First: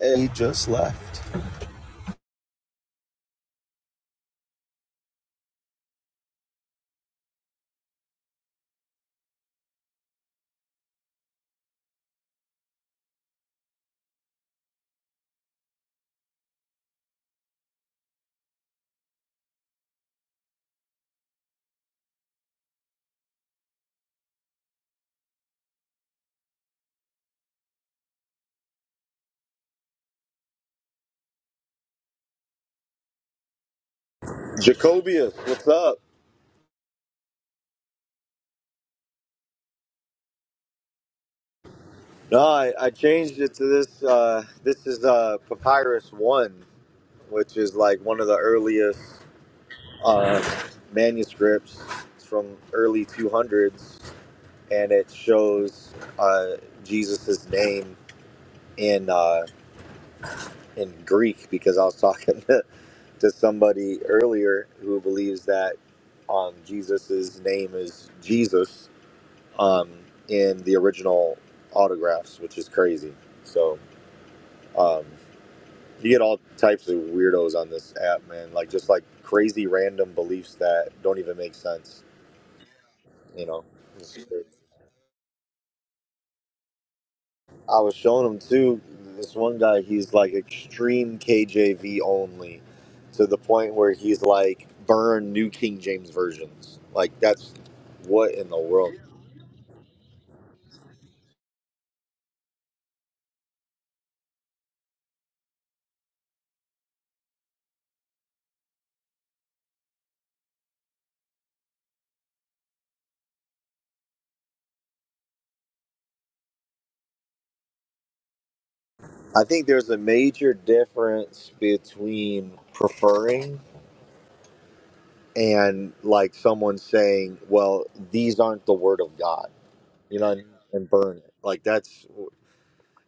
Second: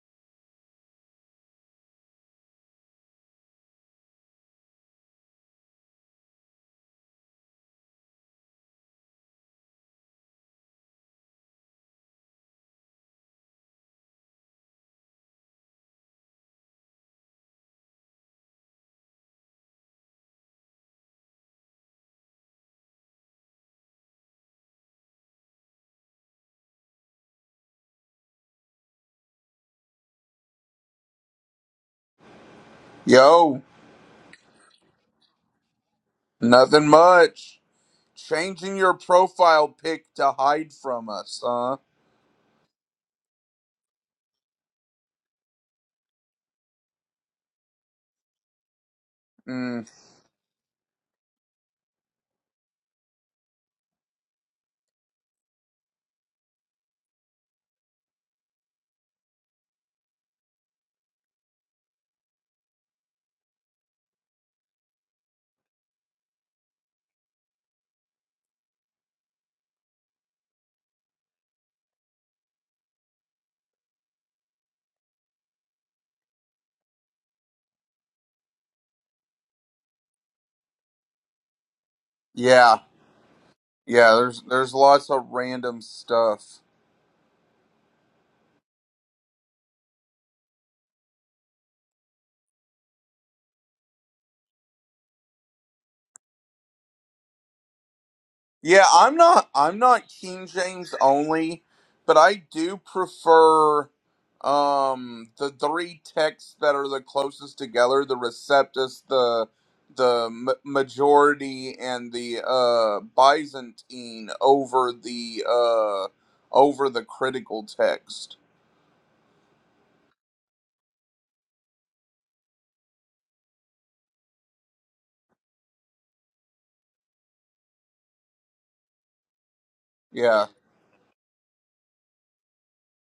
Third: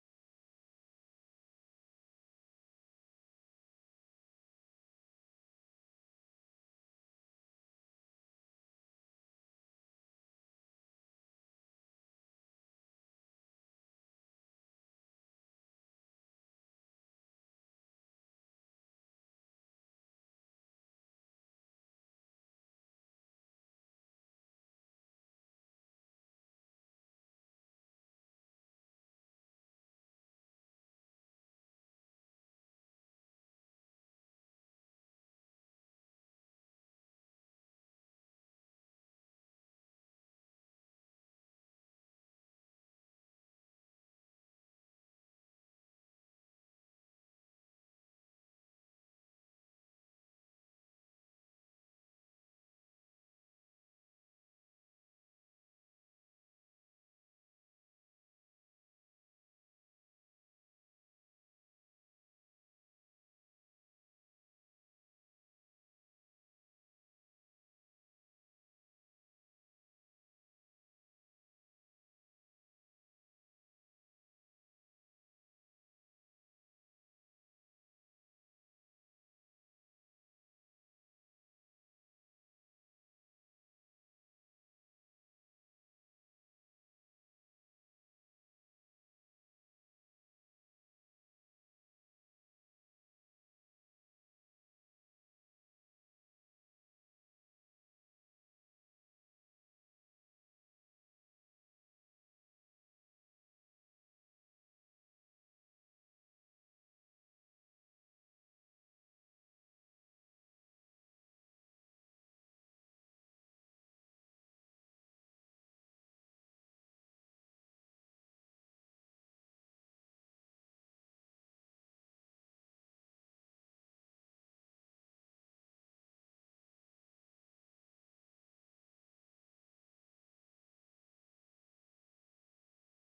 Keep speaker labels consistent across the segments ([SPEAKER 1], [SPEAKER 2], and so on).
[SPEAKER 1] He just left.
[SPEAKER 2] Yo,
[SPEAKER 1] Jacobius, what's up?
[SPEAKER 2] nothing much. Changing your profile pic to hide from us, huh?
[SPEAKER 1] No, I, I changed it to this. Uh, this is uh, Papyrus 1, which is like one of the earliest
[SPEAKER 2] Mm,
[SPEAKER 1] uh, manuscripts. It's from early 200s, and it shows uh, Jesus' name in uh, in Greek because I was talking to, to somebody earlier who believes that um, Jesus' name is Jesus. um, in the original autographs, which is crazy. So um, you get all types of weirdos on this app, man. Like just like crazy random beliefs that don't even make sense.
[SPEAKER 2] yeah,
[SPEAKER 1] You know,
[SPEAKER 2] yeah. There's there's lots of random stuff.
[SPEAKER 1] I was showing him too. This one guy, he's like extreme KJV only, to the point where he's like burn New King James versions. Like that's what in the
[SPEAKER 2] Yeah,
[SPEAKER 1] world.
[SPEAKER 2] I'm not I'm not King James only, but I do prefer um the three texts that are the closest together, the Receptus, the the m- majority and the uh Byzantine over the uh over the critical text.
[SPEAKER 1] I think there's a major difference between preferring and like someone saying, "Well, these aren't the word of God," you know, and,
[SPEAKER 2] Yeah.
[SPEAKER 1] and burn it. Like that's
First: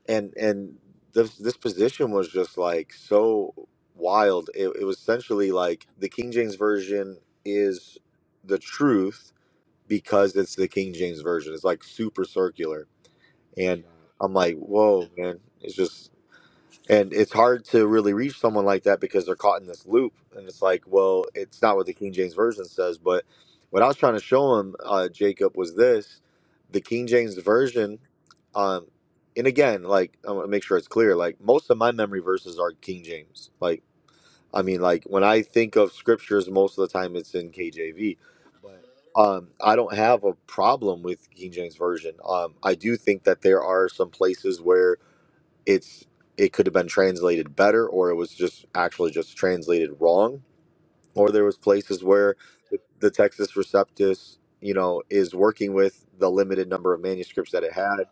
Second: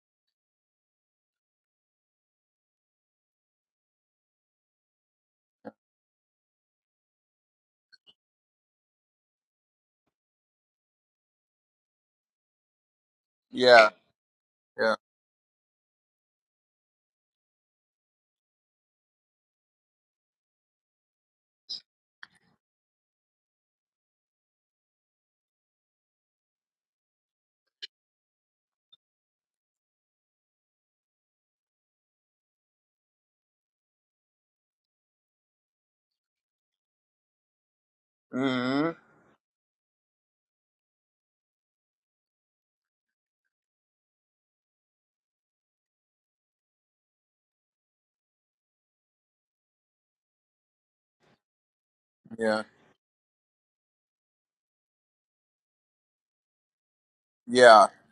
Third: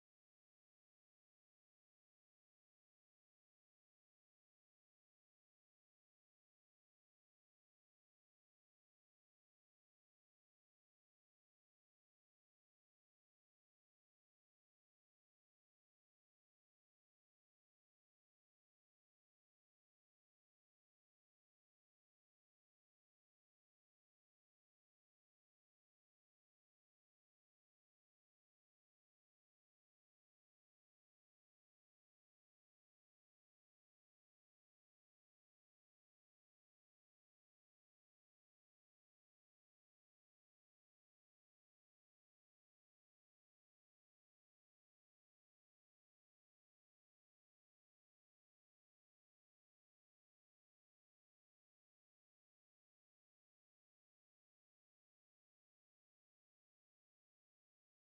[SPEAKER 1] and and this this position was just like so wild. It, it was essentially like the King James version is the truth because it's the King James version. It's like super circular, and
[SPEAKER 2] Yeah.
[SPEAKER 1] I'm like,
[SPEAKER 2] Yeah.
[SPEAKER 1] "Whoa, man!" It's just and it's hard to really reach someone like that because they're caught in this loop. And it's like, well, it's not what the King James Version says. But what I was trying to show him, uh, Jacob, was this the King James Version. Um, and again, like, I want to make sure it's clear. Like, most of my memory verses are King James. Like, I mean, like, when I think of scriptures, most of the time it's in KJV. But
[SPEAKER 2] Mhm.
[SPEAKER 1] um, I don't have a problem with King James Version. Um, I do think that there are some places where it's it could have been translated better or it was just actually just translated wrong or there was places where
[SPEAKER 2] Yeah.
[SPEAKER 1] the, the Texas Receptus, you know, is working with the limited number of manuscripts that it
[SPEAKER 2] Yeah.
[SPEAKER 1] had.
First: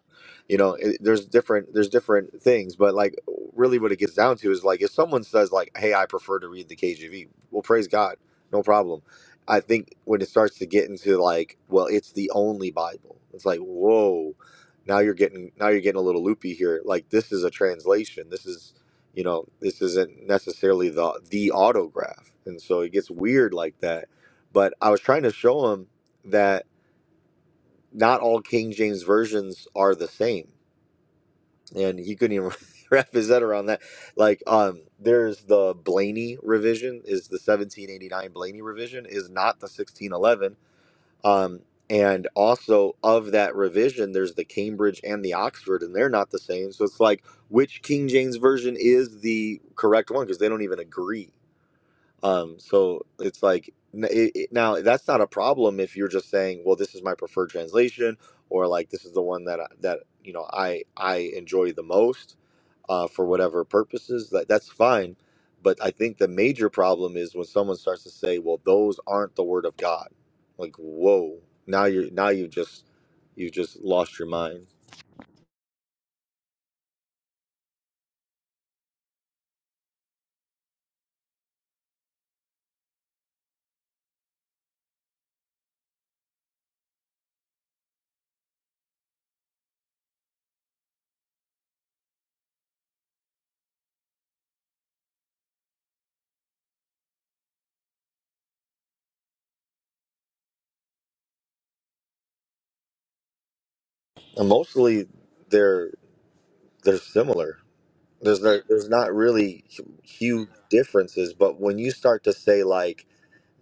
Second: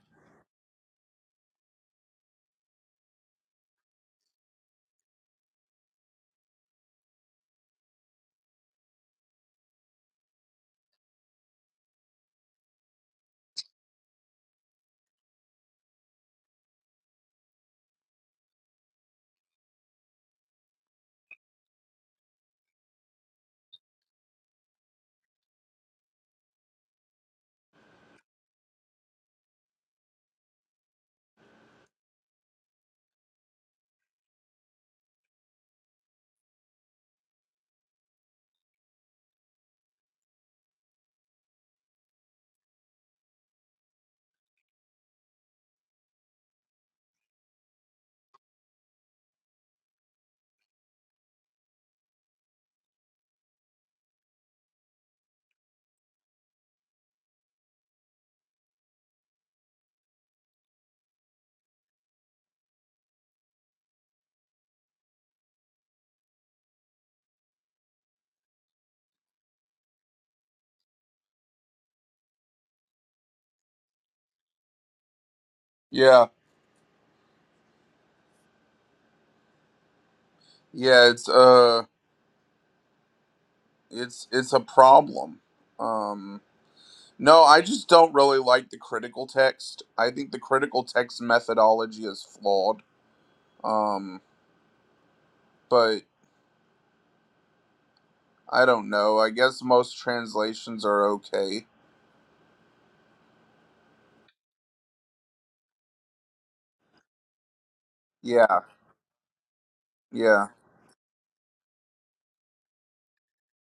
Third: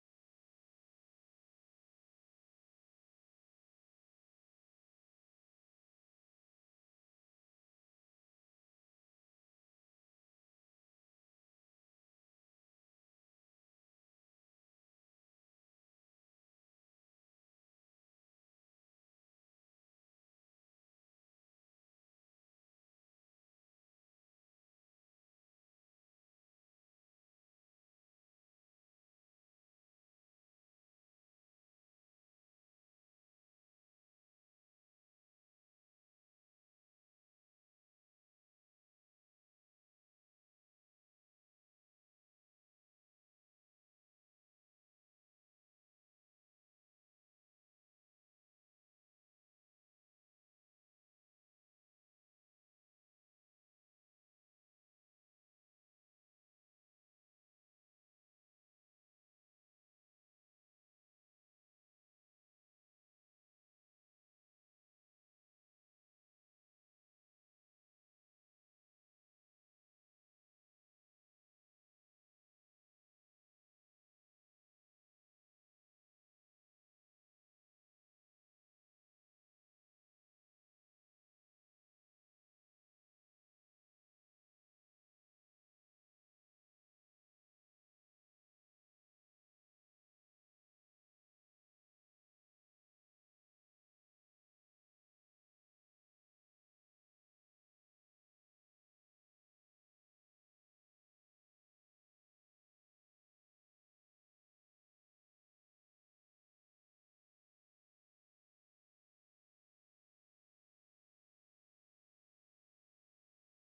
[SPEAKER 1] You know, it, there's different there's different things, but like really, what it gets down to is like if someone says like, "Hey, I prefer to read the KJV," well, praise God, no problem. I think when it starts to get into like, well, it's the only Bible. It's like, whoa, now you're getting now you're getting a little loopy here. Like this is a translation. This is you know this isn't necessarily the the autograph and so it gets weird like that but i was trying to show him that not all king james versions are the same and he couldn't even wrap his head around that like um there's the blaney revision is the 1789 blaney revision is not the 1611 um, and also of that revision, there's the Cambridge and the Oxford, and they're not the same. So it's like which King James version is the correct one because they don't even agree. Um, so it's like n- it, it- now that's not a problem if you're just saying, well, this is my preferred translation, or like this is the one that I, that you know I I enjoy the most uh, for whatever purposes. That that's fine. But I think the major problem is when someone starts to say, well, those aren't the word of God. Like, whoa, now you're now you just you just lost your mind.
[SPEAKER 2] Yeah. Yeah, it's uh it's it's a problem. Um No, I just don't really like the critical text. I think the critical text methodology is flawed. Um, but I don't know. I guess most translations are okay.
[SPEAKER 1] And mostly they're they're similar. there's no,
[SPEAKER 2] Yeah,
[SPEAKER 1] there's not really hu-
[SPEAKER 2] yeah,
[SPEAKER 1] huge differences but when you start to say like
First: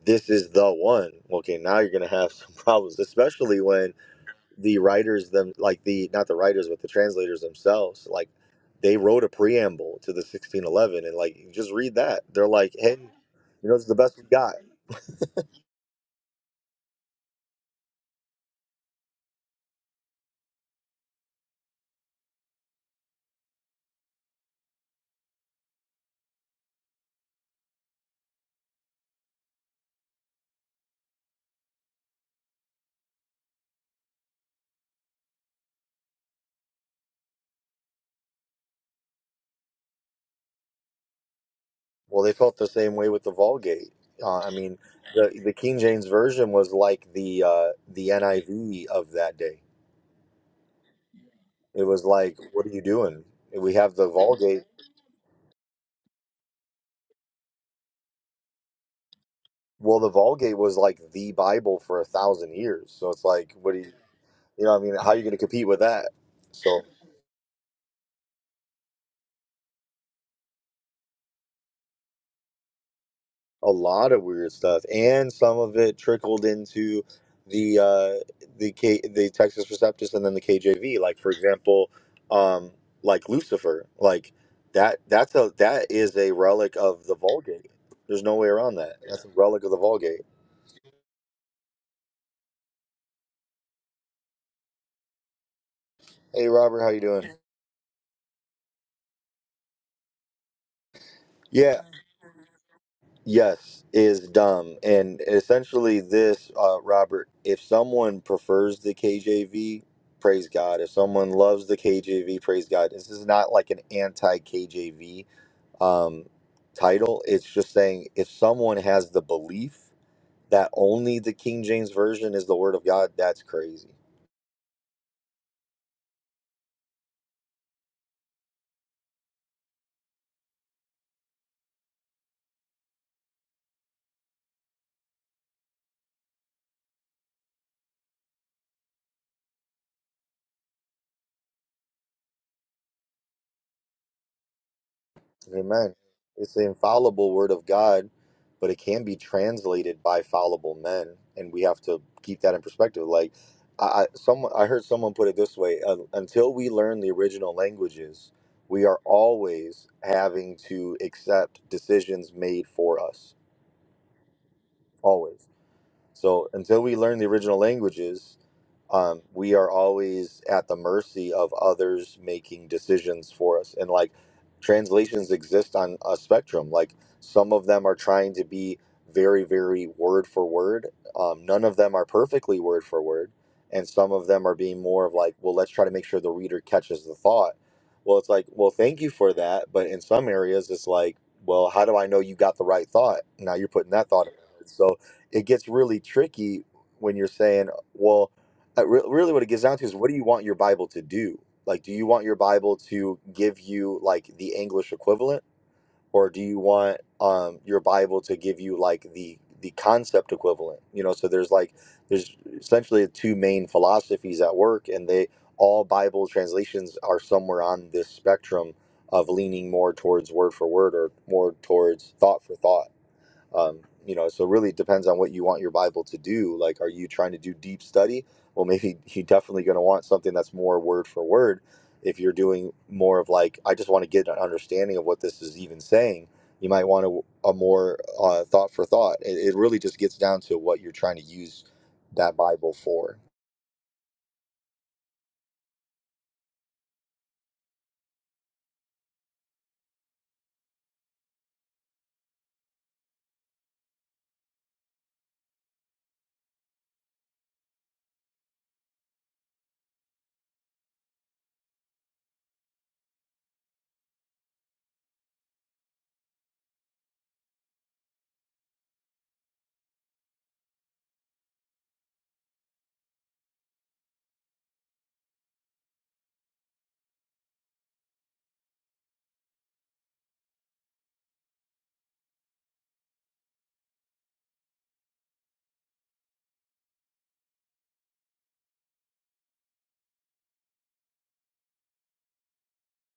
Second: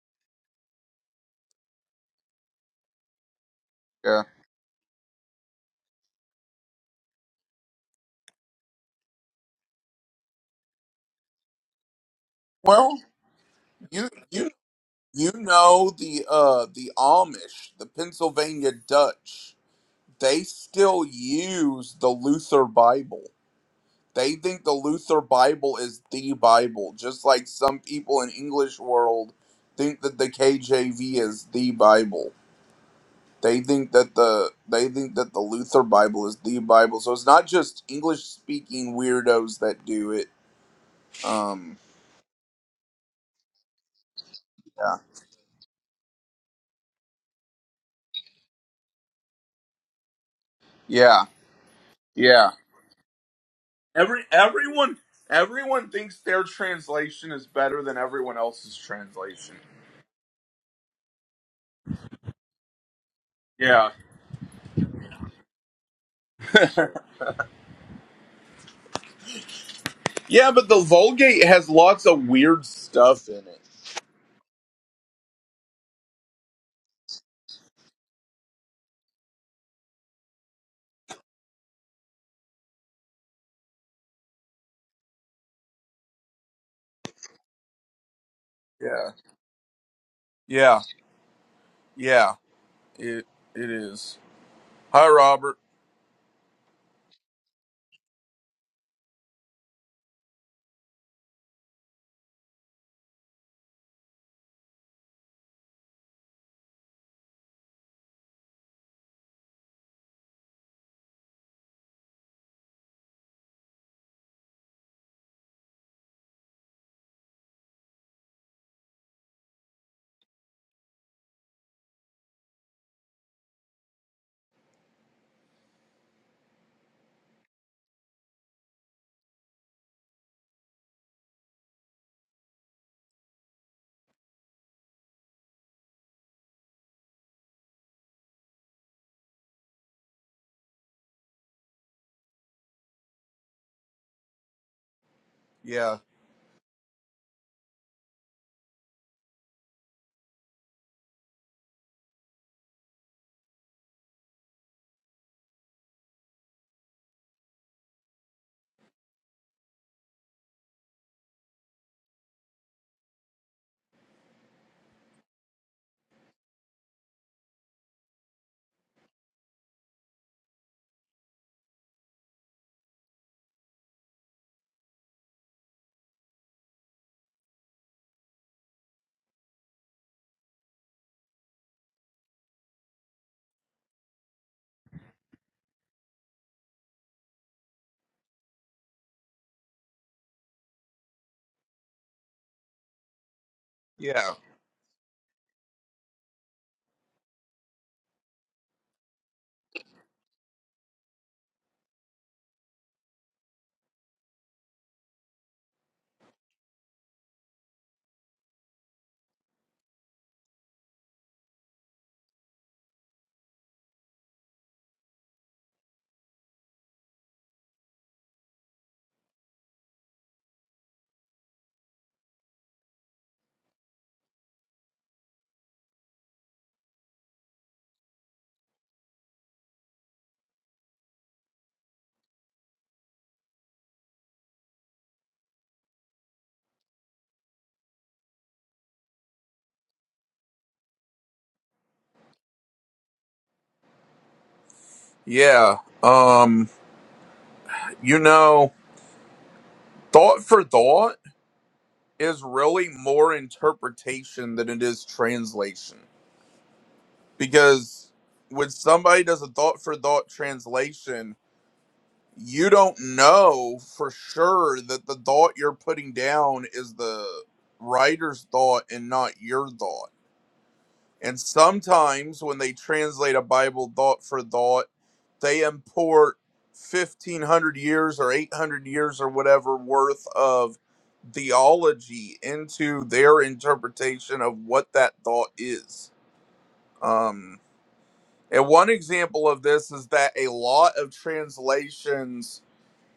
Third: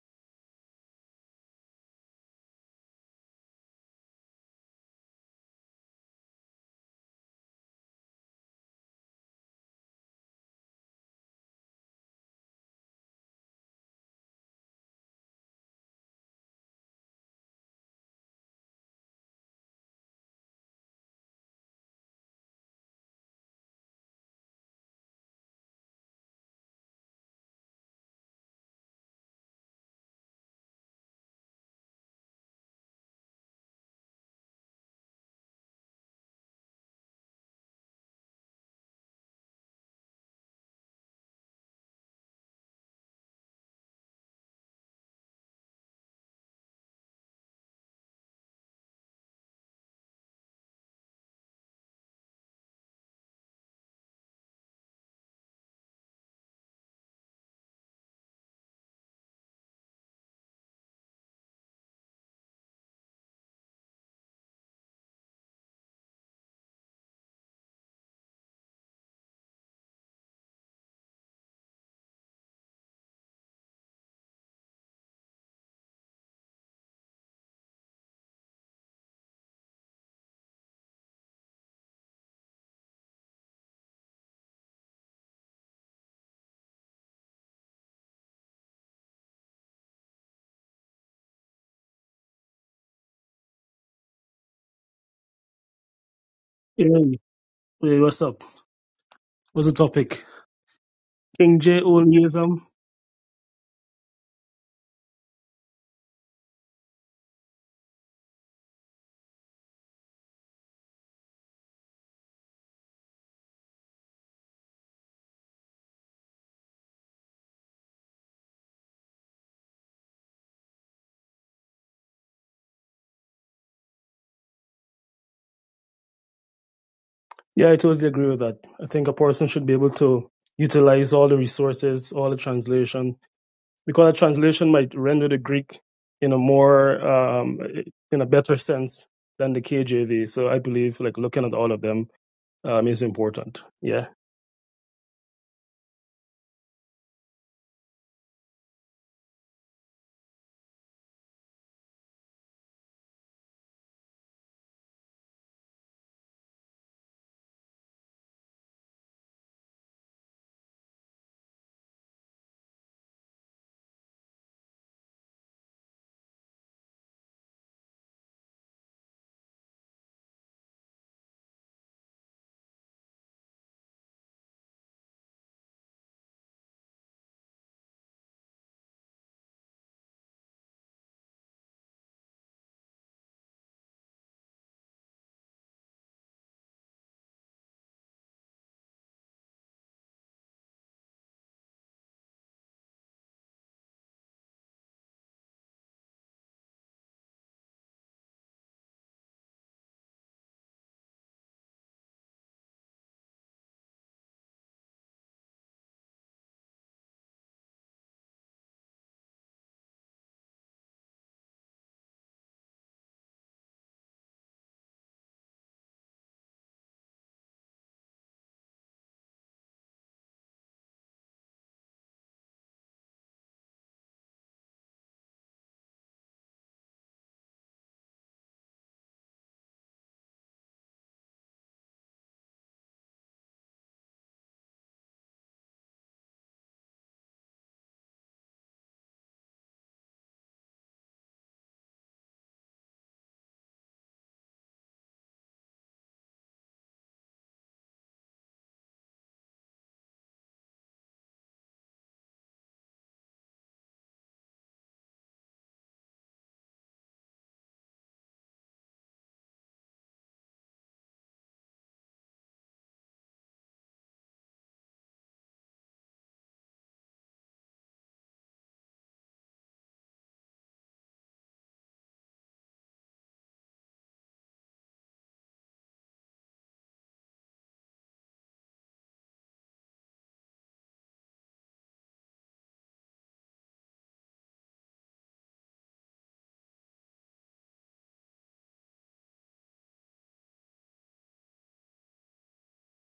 [SPEAKER 1] this is the one okay now you're gonna have some problems especially when
[SPEAKER 2] yeah.
[SPEAKER 1] the writers them like the not the writers but the translators themselves like they wrote a preamble to the 1611 and like you just read that they're like hey
[SPEAKER 2] Well,
[SPEAKER 1] you know it's the
[SPEAKER 2] you
[SPEAKER 1] best we
[SPEAKER 2] you
[SPEAKER 1] got
[SPEAKER 2] you know the uh the Amish, the Pennsylvania Dutch, they still use the Luther Bible. They think the Luther Bible is the Bible, just like some people in English world think that the KJV is the Bible. They think that the they think that the Luther Bible is the Bible. So it's not just English speaking weirdos that do it. Um
[SPEAKER 1] well they felt the same way with the vulgate uh, i mean
[SPEAKER 2] yeah.
[SPEAKER 1] the, the king james version was like the uh, the niv of that day
[SPEAKER 2] Yeah.
[SPEAKER 1] It was like,
[SPEAKER 2] Yeah.
[SPEAKER 1] what are you doing? We have the
[SPEAKER 2] Every
[SPEAKER 1] Vulgate.
[SPEAKER 2] everyone everyone thinks their translation is better than everyone else's translation.
[SPEAKER 1] Well, the Vulgate was like the Bible for a thousand years. So it's like, what do you,
[SPEAKER 2] Yeah.
[SPEAKER 1] you know, what I mean, how are you going to compete with that? So
[SPEAKER 2] Yeah, but the Vulgate has lots of weird stuff in it.
[SPEAKER 1] a lot of weird stuff, and some of it trickled into the uh, the K, the Texas Receptus, and then the KJV. Like for example, um, like Lucifer, like that. That's a that is a relic of the Vulgate. There's no way around that.
[SPEAKER 2] Yeah.
[SPEAKER 1] That's a relic of the Vulgate.
[SPEAKER 2] Yeah. Yeah, it it is. Hi, Robert.
[SPEAKER 1] Hey, Robert,
[SPEAKER 3] Hey,
[SPEAKER 1] how you doing?
[SPEAKER 3] hey, what's up? What's the topic? King
[SPEAKER 1] Yeah,
[SPEAKER 3] J onlyism.
[SPEAKER 1] yes is dumb and essentially this uh, robert if someone prefers the kjv praise god if someone loves the kjv praise god this is not like an anti-kjv um, title it's just saying if someone has the belief that only the king james version is the word of god that's crazy
[SPEAKER 3] Yeah, I totally agree with that. I think a person should be able to utilize all the resources, all the translation, because a translation might render the Greek in a more um, in a better sense than the KJV. So I believe like looking at all of them um, is important. Yeah.
[SPEAKER 1] Amen.
[SPEAKER 2] Yeah,
[SPEAKER 1] It's the infallible word of God, but it can be translated by fallible men, and we have to keep that in perspective. Like, I, I someone I heard someone put it this way: un until we learn the original languages, we are always having to accept decisions made for us. Always. So until we learn the original languages, um, we are always at the mercy of others making decisions for us. And like translations exist on a spectrum. Like some of them are trying to be very, very word for word. Um, none of them are perfectly word for word. And some of them are being more of like, well, let's try to make sure the reader catches the thought. Well, it's like, well, thank you for that. But in some areas, it's like, well, how do I know you got the right thought? Now you're putting that thought
[SPEAKER 2] yeah,
[SPEAKER 1] in words. So it gets really tricky when you're saying, well, I re- really what it gets down to is what do you want your Bible to do? Like, do you want your Bible to give you like the English equivalent, or do you want um, your Bible to give you like the the concept equivalent? You know, so there's like there's essentially two main philosophies at work, and they all Bible translations are somewhere on this spectrum of leaning more towards word for word or more towards thought for thought um, you know so it really depends on what you want your bible to do like are you trying to do deep study well maybe you're definitely going to want something that's more word for word if you're doing more of like i just want to get an understanding of what this is even saying you might want a, a more uh, thought for thought it, it really just gets down to what you're trying to use that bible for
[SPEAKER 2] yeah. Um, you know, thought for thought is really more interpretation than it is translation because when somebody does a thought for thought translation, you don't know for sure that the thought you're putting down is the writer's thought and not your thought. And sometimes when they translate a Bible thought for thought, they import 1500 years or 800 years or whatever worth of theology into their interpretation of what that thought is. Um, and one example of this is that a lot of translations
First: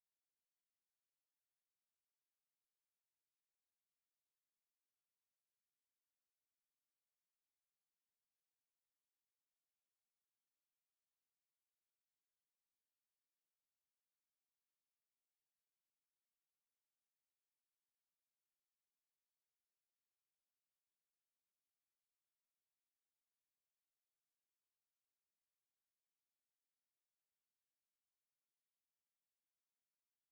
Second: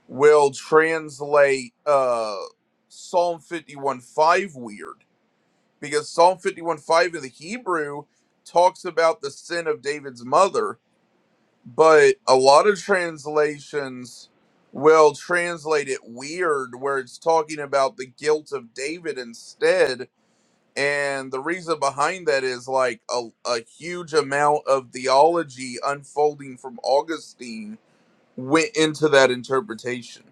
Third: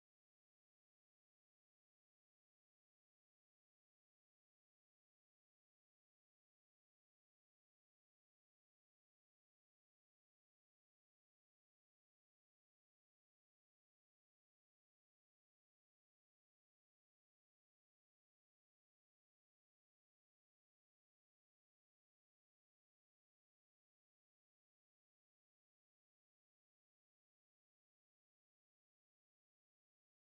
[SPEAKER 2] will translate uh, Psalm 51 5 weird because Psalm fifty-one five in the Hebrew talks about the sin of David's mother, but a lot of translations will translate it weird where it's talking about the guilt of David instead. And the reason behind that is like a, a huge amount of theology unfolding from Augustine went into that interpretation.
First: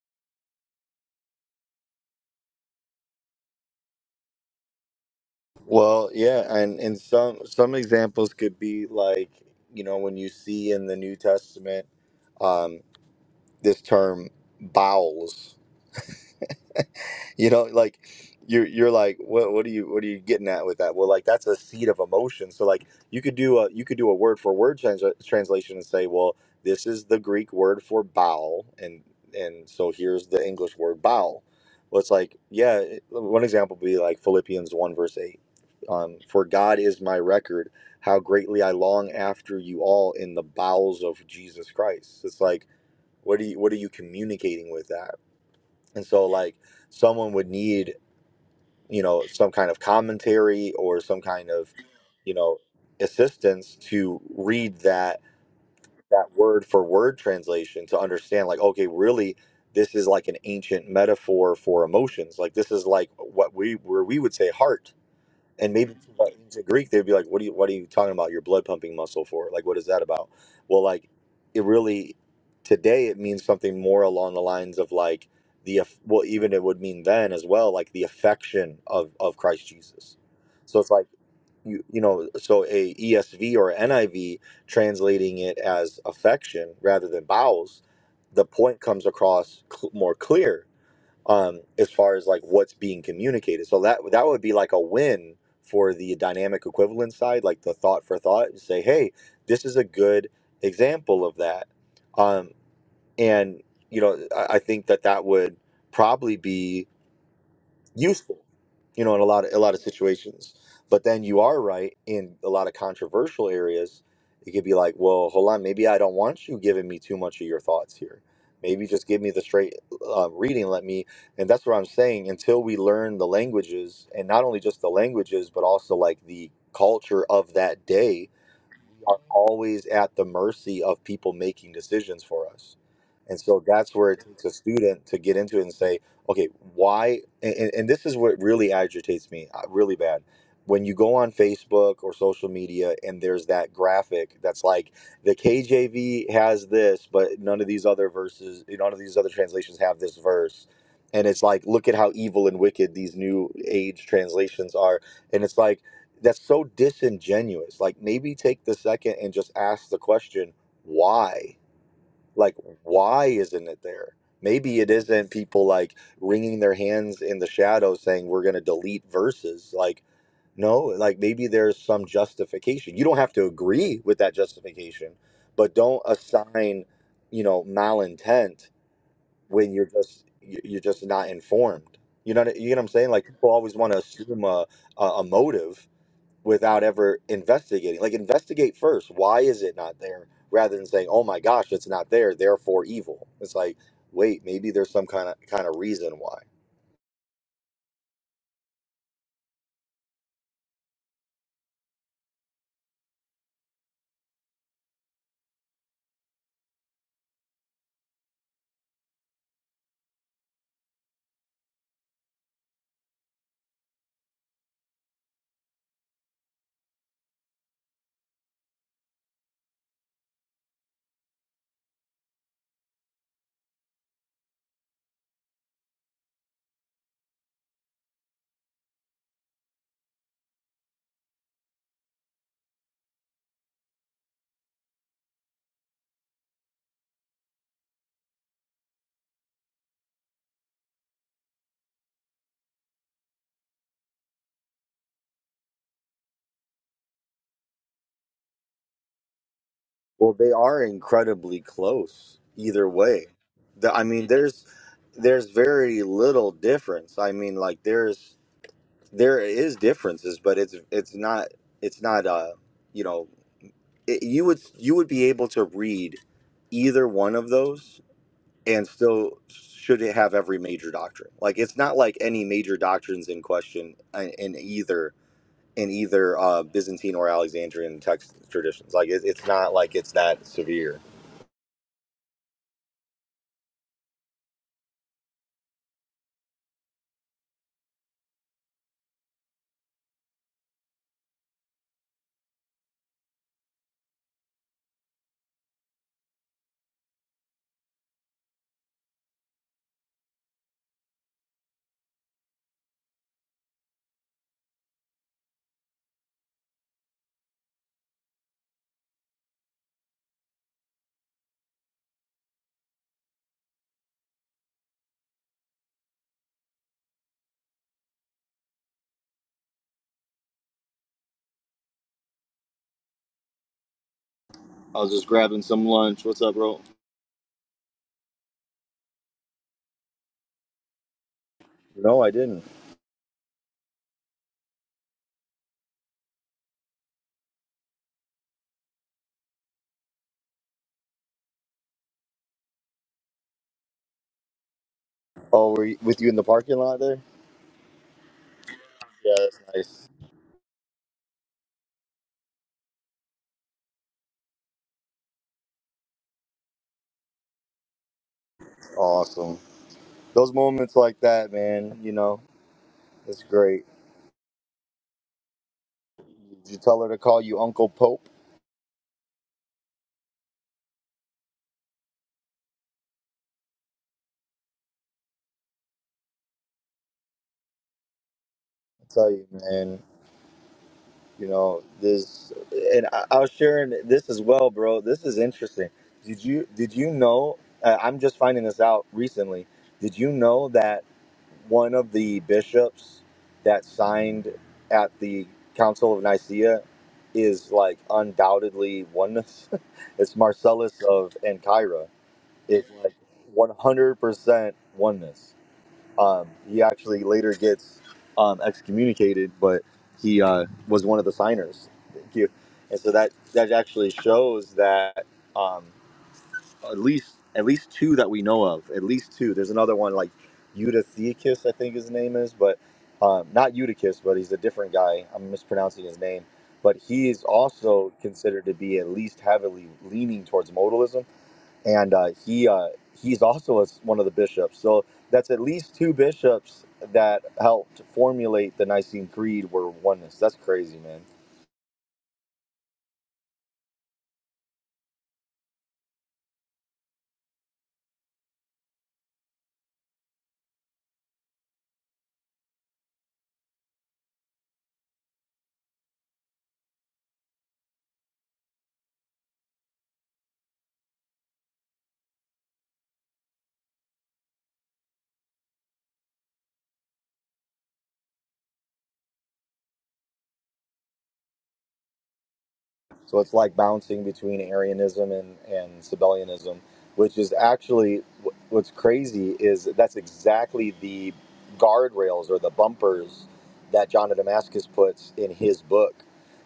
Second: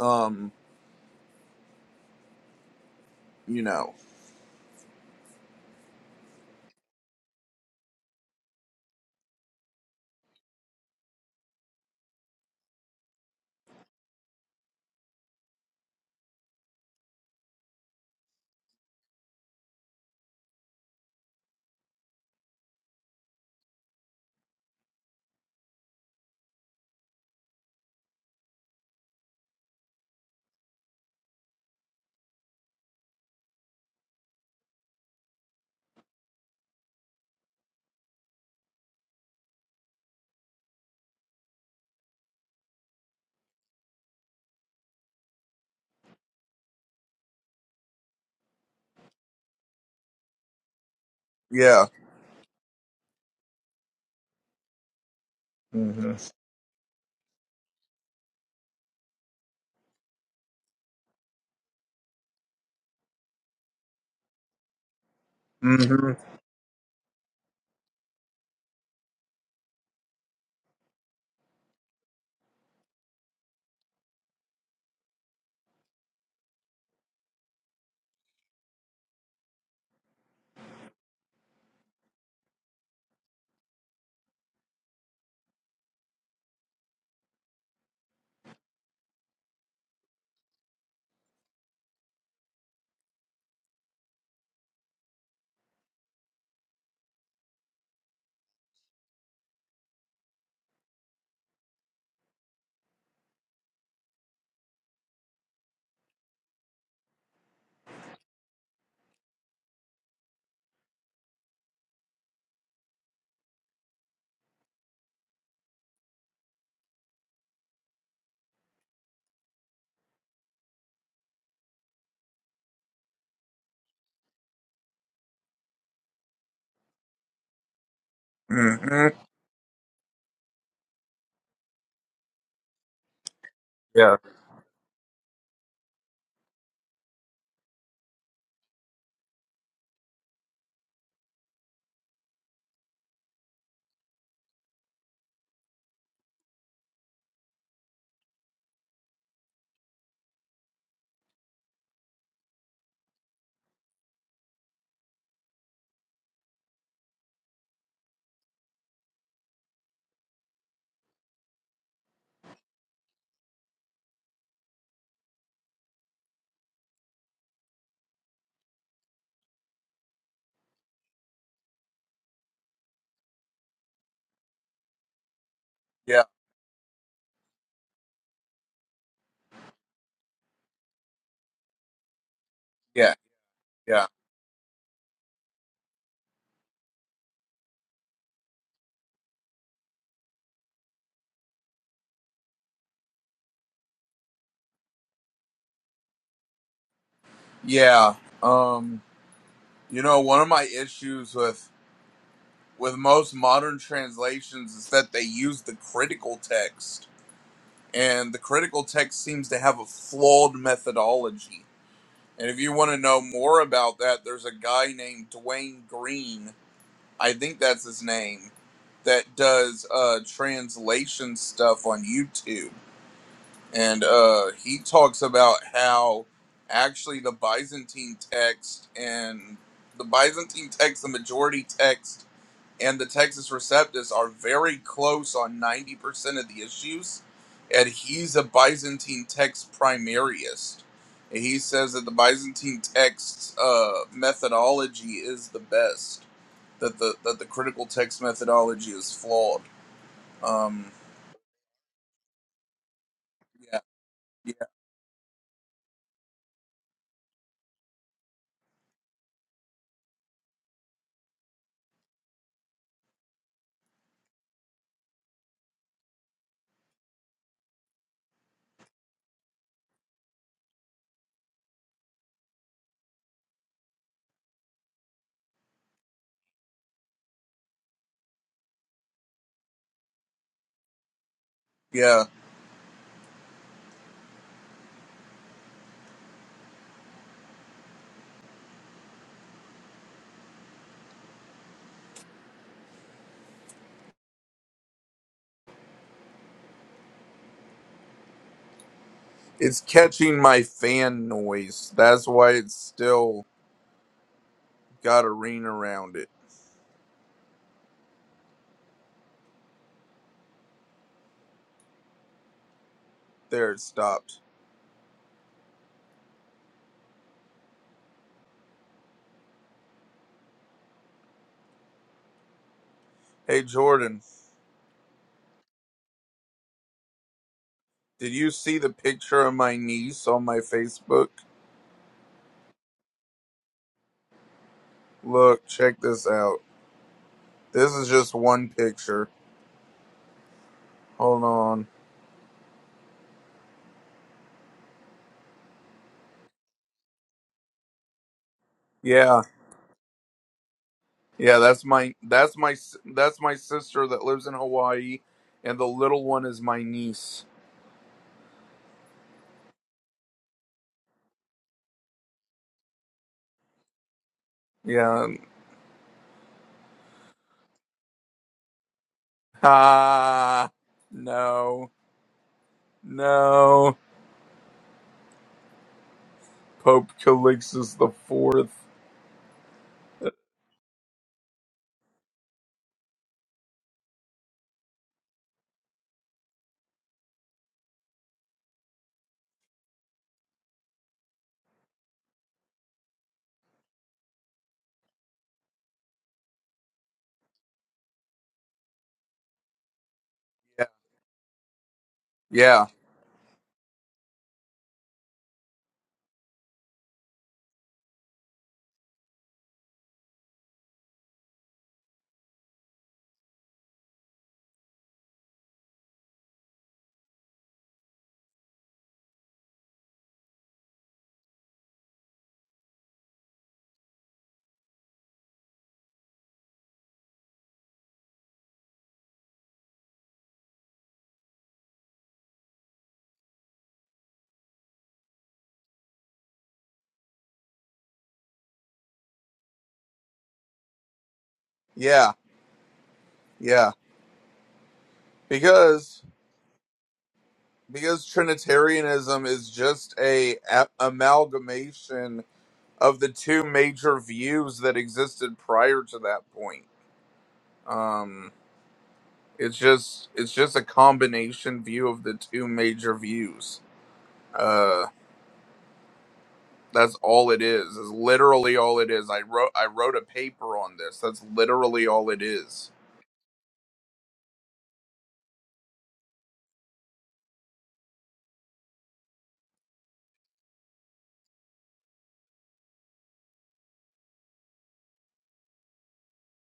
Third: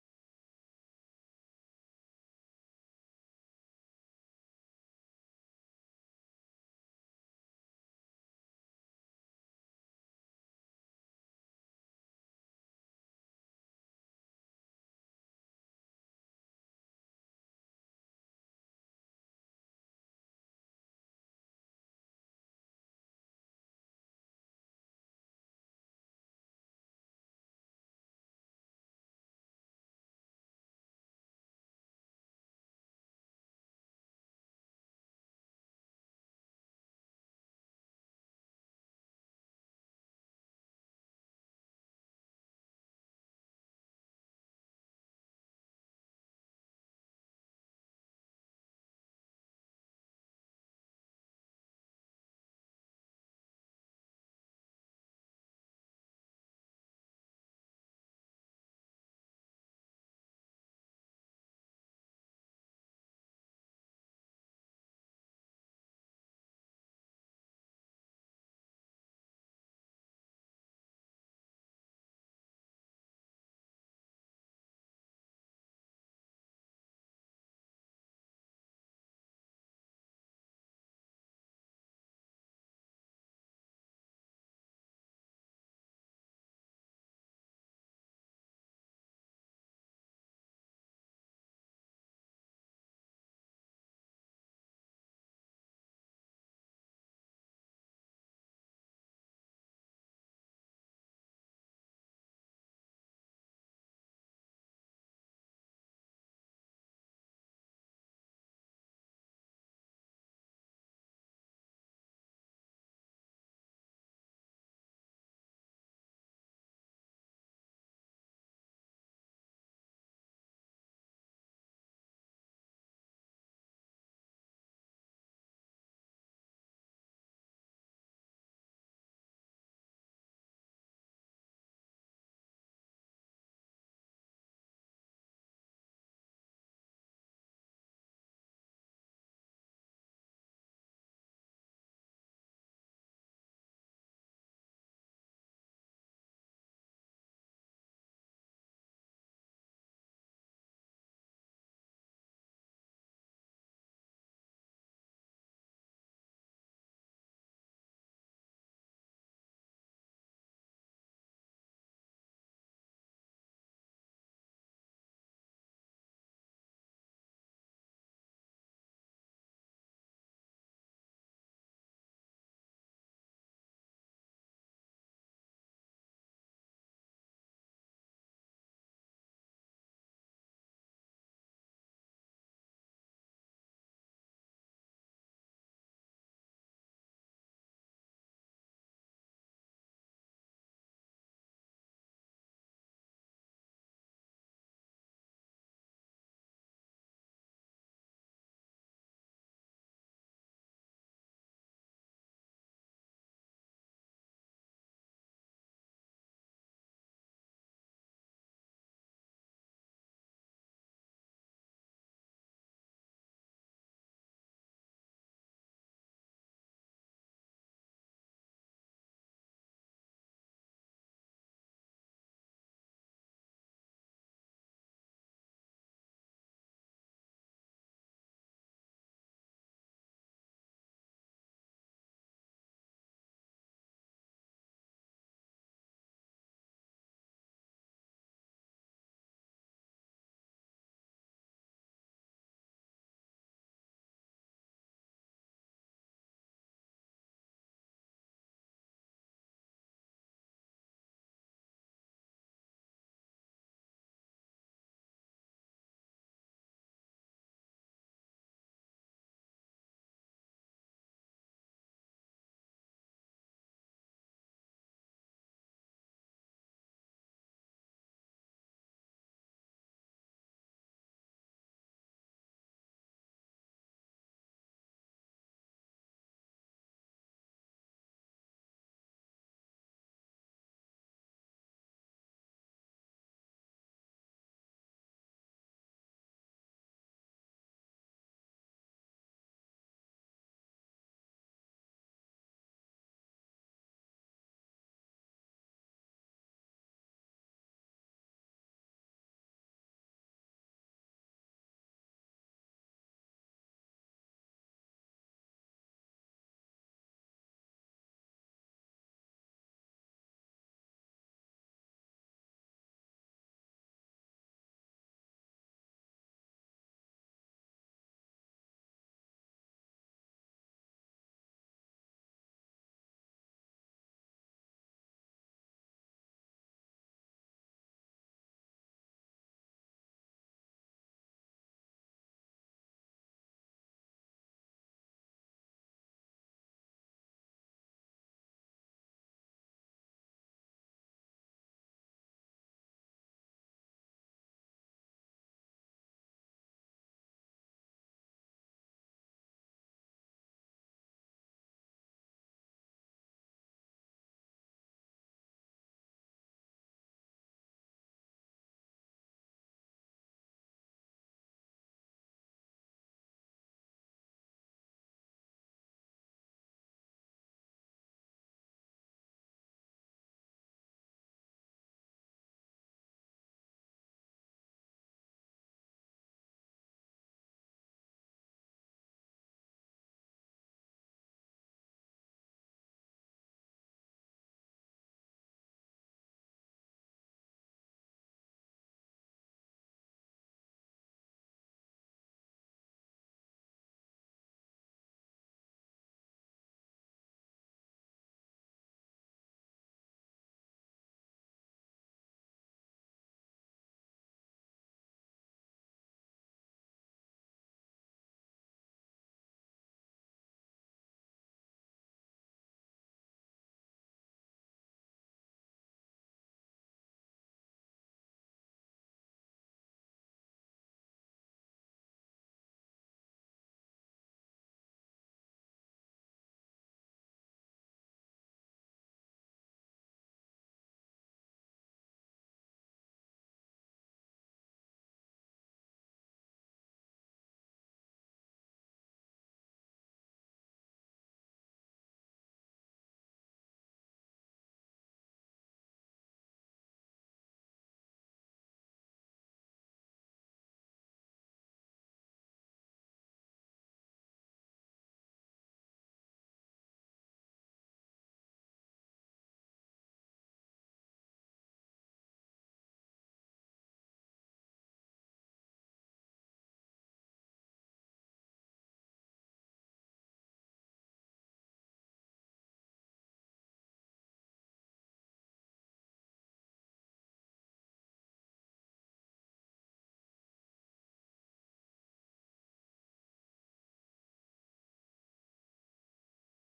[SPEAKER 2] Um, you know,
[SPEAKER 1] well yeah and and some some examples could be like you know when you see in the new testament um, this term bowels you know like you're you're like what what are you what are you getting at with that well like that's a seed of emotion so like you could do a you could do a word for word trans- translation and say well this is the greek word for bowel and and so here's the english word bowel well it's like yeah it- one example would be like philippians 1 verse 8 um, for god is my record how greatly i long after you all in the bowels of jesus christ it's like what are you what are you communicating with that and so like someone would need you know some kind of commentary or some kind of
[SPEAKER 2] yeah.
[SPEAKER 1] you know assistance to read that
[SPEAKER 2] hmm
[SPEAKER 1] that word for word translation to understand like okay really this is like an ancient metaphor for emotions like this is like what we where we would say heart and maybe to
[SPEAKER 2] hmm
[SPEAKER 1] ancient Greek, they'd be like, "What are you? What are you talking about? Your blood pumping muscle for? Like, what is that about?" Well, like, it really today it means something more along the lines of like the aff- well, even it would mean then as well, like the affection of of Christ Jesus. So it's like you you know, so a ESV or NIV translating it as affection rather than bowels, the point comes across cl- more clear um, as far as like what's being communicated. So that that would be like a win for the dynamic equivalence side, like the thought for thought, and say, hey, this is a good example of that. Um, and you know, I, I think that that would probably be useful, you know, in a lot of a lot of situations. But then you are right in a lot of controversial areas. It could be like, well, hold on, maybe I don't want you giving me too much of your thoughts here. Maybe just give me the straight uh, reading. Let me, and that's what I'm saying. Until we learn the languages, and not only just the languages, but also like the culture of that day,
[SPEAKER 2] hmm
[SPEAKER 1] are always at the mercy of people making decisions for us. And so that's where
[SPEAKER 2] Yeah.
[SPEAKER 1] it takes a student to get into it and say, okay, why? And, and and this is what really agitates me uh, really bad. When you go on Facebook or social media and there's that graphic that's like the KJV has this, but none of these other verses, none of these other translations have this verse. And it's like, look at how evil and wicked these new age translations are. And it's like, that's so disingenuous. Like maybe take the second and just ask the question, why? Like why isn't it there? Maybe it isn't people like wringing their hands in the shadows saying we're going to delete verses. Like no, like maybe there's some justification. You don't have to agree with that justification, but don't
[SPEAKER 2] Yeah.
[SPEAKER 1] assign, you know, malintent when you're just you- you're just not informed. You know what I- you know what I'm saying?
[SPEAKER 2] Yeah.
[SPEAKER 1] Like people always want to
[SPEAKER 2] Yeah.
[SPEAKER 1] assume a, a a motive without ever investigating. Like investigate first. Why is it not there? Rather than saying, "Oh my gosh, it's not there, therefore evil." It's like, wait, maybe there's some kind of kind of reason why.
[SPEAKER 2] Yeah. Um, you know, one of my issues with with most modern translations is that they use the critical text, and the critical text seems to have a flawed methodology. And if you want to know more about that, there's a guy named Dwayne Green, I think that's his name, that does uh, translation stuff on YouTube. and uh, he talks about how actually the Byzantine text and the Byzantine text, the majority text, and the Texas Receptus are very close on 90% of the issues. And he's a Byzantine text primariist. And he says that the Byzantine text's uh, methodology is the best, that the, that the critical text methodology is flawed.
[SPEAKER 1] Well, they are
[SPEAKER 2] Um,
[SPEAKER 1] incredibly close either way.
[SPEAKER 2] yeah,
[SPEAKER 1] The, I mean,
[SPEAKER 2] yeah,
[SPEAKER 1] there's there's very little difference. I mean, like there's there is differences, but it's it's not it's not uh you know it, you would you would be able to read either one of those and still should it have every major doctrine like it's not like any major doctrines in question in in either in either uh, byzantine or alexandrian text traditions like it, it's not like it's that severe
[SPEAKER 2] yeah. It's catching my fan noise. That's why it's still got a ring around it. There, it stopped. Hey, Jordan,
[SPEAKER 1] I was just grabbing some lunch. What's up, bro?
[SPEAKER 2] did you see the picture of my niece on my Facebook?
[SPEAKER 1] no i didn't
[SPEAKER 2] Look, check this out. This is just one picture. Hold on.
[SPEAKER 1] oh were you, with you in the parking lot there yeah
[SPEAKER 2] Yeah,
[SPEAKER 1] that's nice
[SPEAKER 2] yeah, that's my that's my s- that's my sister that lives in Hawaii, and the little one is my niece.
[SPEAKER 1] awesome those moments like that man you know it's great
[SPEAKER 2] Yeah.
[SPEAKER 1] did you tell her to call you uncle pope
[SPEAKER 2] Ah, no, no. Pope Calixtus the Fourth.
[SPEAKER 1] i tell you man You know, this, and I, I was sharing this as well, bro. This is interesting. Did you did you know? Uh, I'm just finding this out recently. Did you know that one of the bishops that signed at the Council of Nicaea is like undoubtedly oneness. it's
[SPEAKER 2] Yeah,
[SPEAKER 1] Marcellus of Ancyra.
[SPEAKER 2] yeah,
[SPEAKER 1] It's like 100% oneness. Um, he actually later gets um, excommunicated, but he uh, was one of the signers. Thank you. And so that that actually shows that um, at least at least two that we know of, at least two. There's another one like Eutychus, I think his name is, but um, not Eutychus, but he's a different guy. I'm mispronouncing his name, but he is also considered to be at least heavily leaning towards modalism and uh, he uh, he's also a, one of the bishops. So that's at least two bishops that helped formulate the Nicene Creed were oneness. That's crazy, man.
[SPEAKER 2] yeah, yeah. Because because Trinitarianism is just a, a amalgamation of the two major views that existed prior to that point. Um, it's just it's just a combination view of the two major views. Uh, that's all it is. Is literally all it is. I wrote I wrote a paper on this. That's literally all it
[SPEAKER 1] So it's like bouncing between Arianism and, and Sabellianism, which is actually what's crazy is that's exactly the guardrails or the bumpers that John of Damascus puts in his book.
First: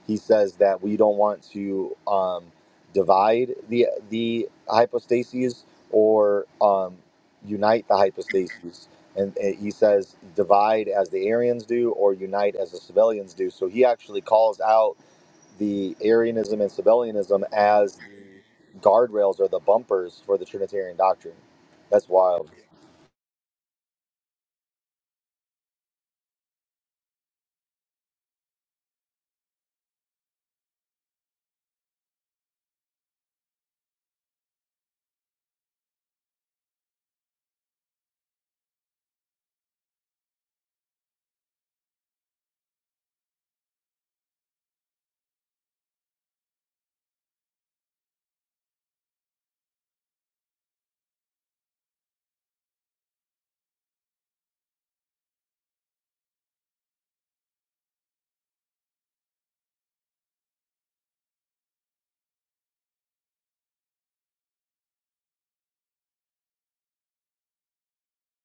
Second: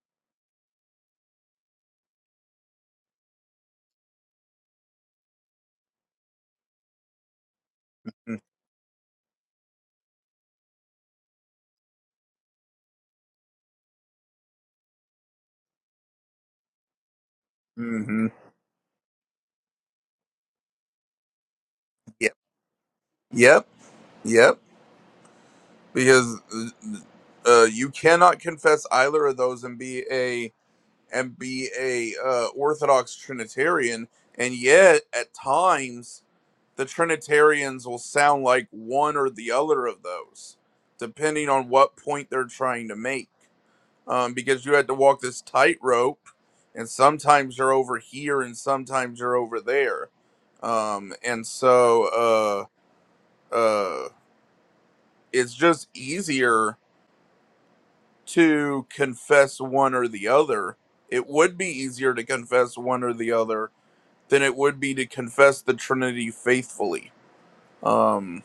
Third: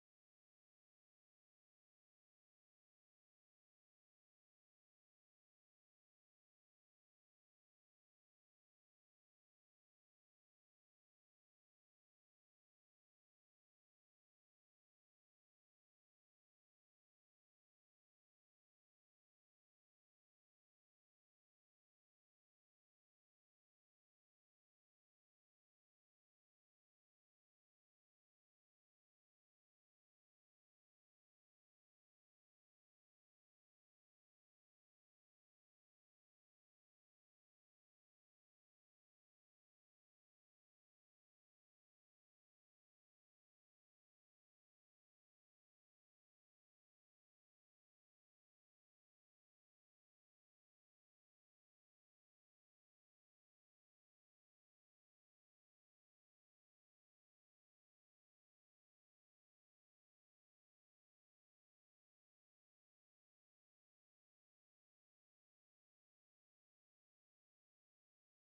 [SPEAKER 1] He says that we don't want to um, divide the the hypostases or um, unite the hypostases. And uh, he says divide as the Arians do or unite as the Sabellians do. So he actually calls out the Arianism and Sabellianism as the
[SPEAKER 2] Mm-hmm.
[SPEAKER 1] guardrails or the bumpers for the Trinitarian doctrine. That's
[SPEAKER 2] Yep.
[SPEAKER 1] wild.
[SPEAKER 2] Yep. Yep. because uh, you cannot confess either of those and be a and be a uh, Orthodox Trinitarian, and yet at times the Trinitarians will sound like one or the other of those, depending on what point they're trying to make. Um, because you had to walk this tightrope, and sometimes you're over here, and sometimes you're over there, um, and so uh, uh, it's just easier to confess one or the other. It would be easier to confess one or the other than it would be to confess the Trinity faithfully. Um,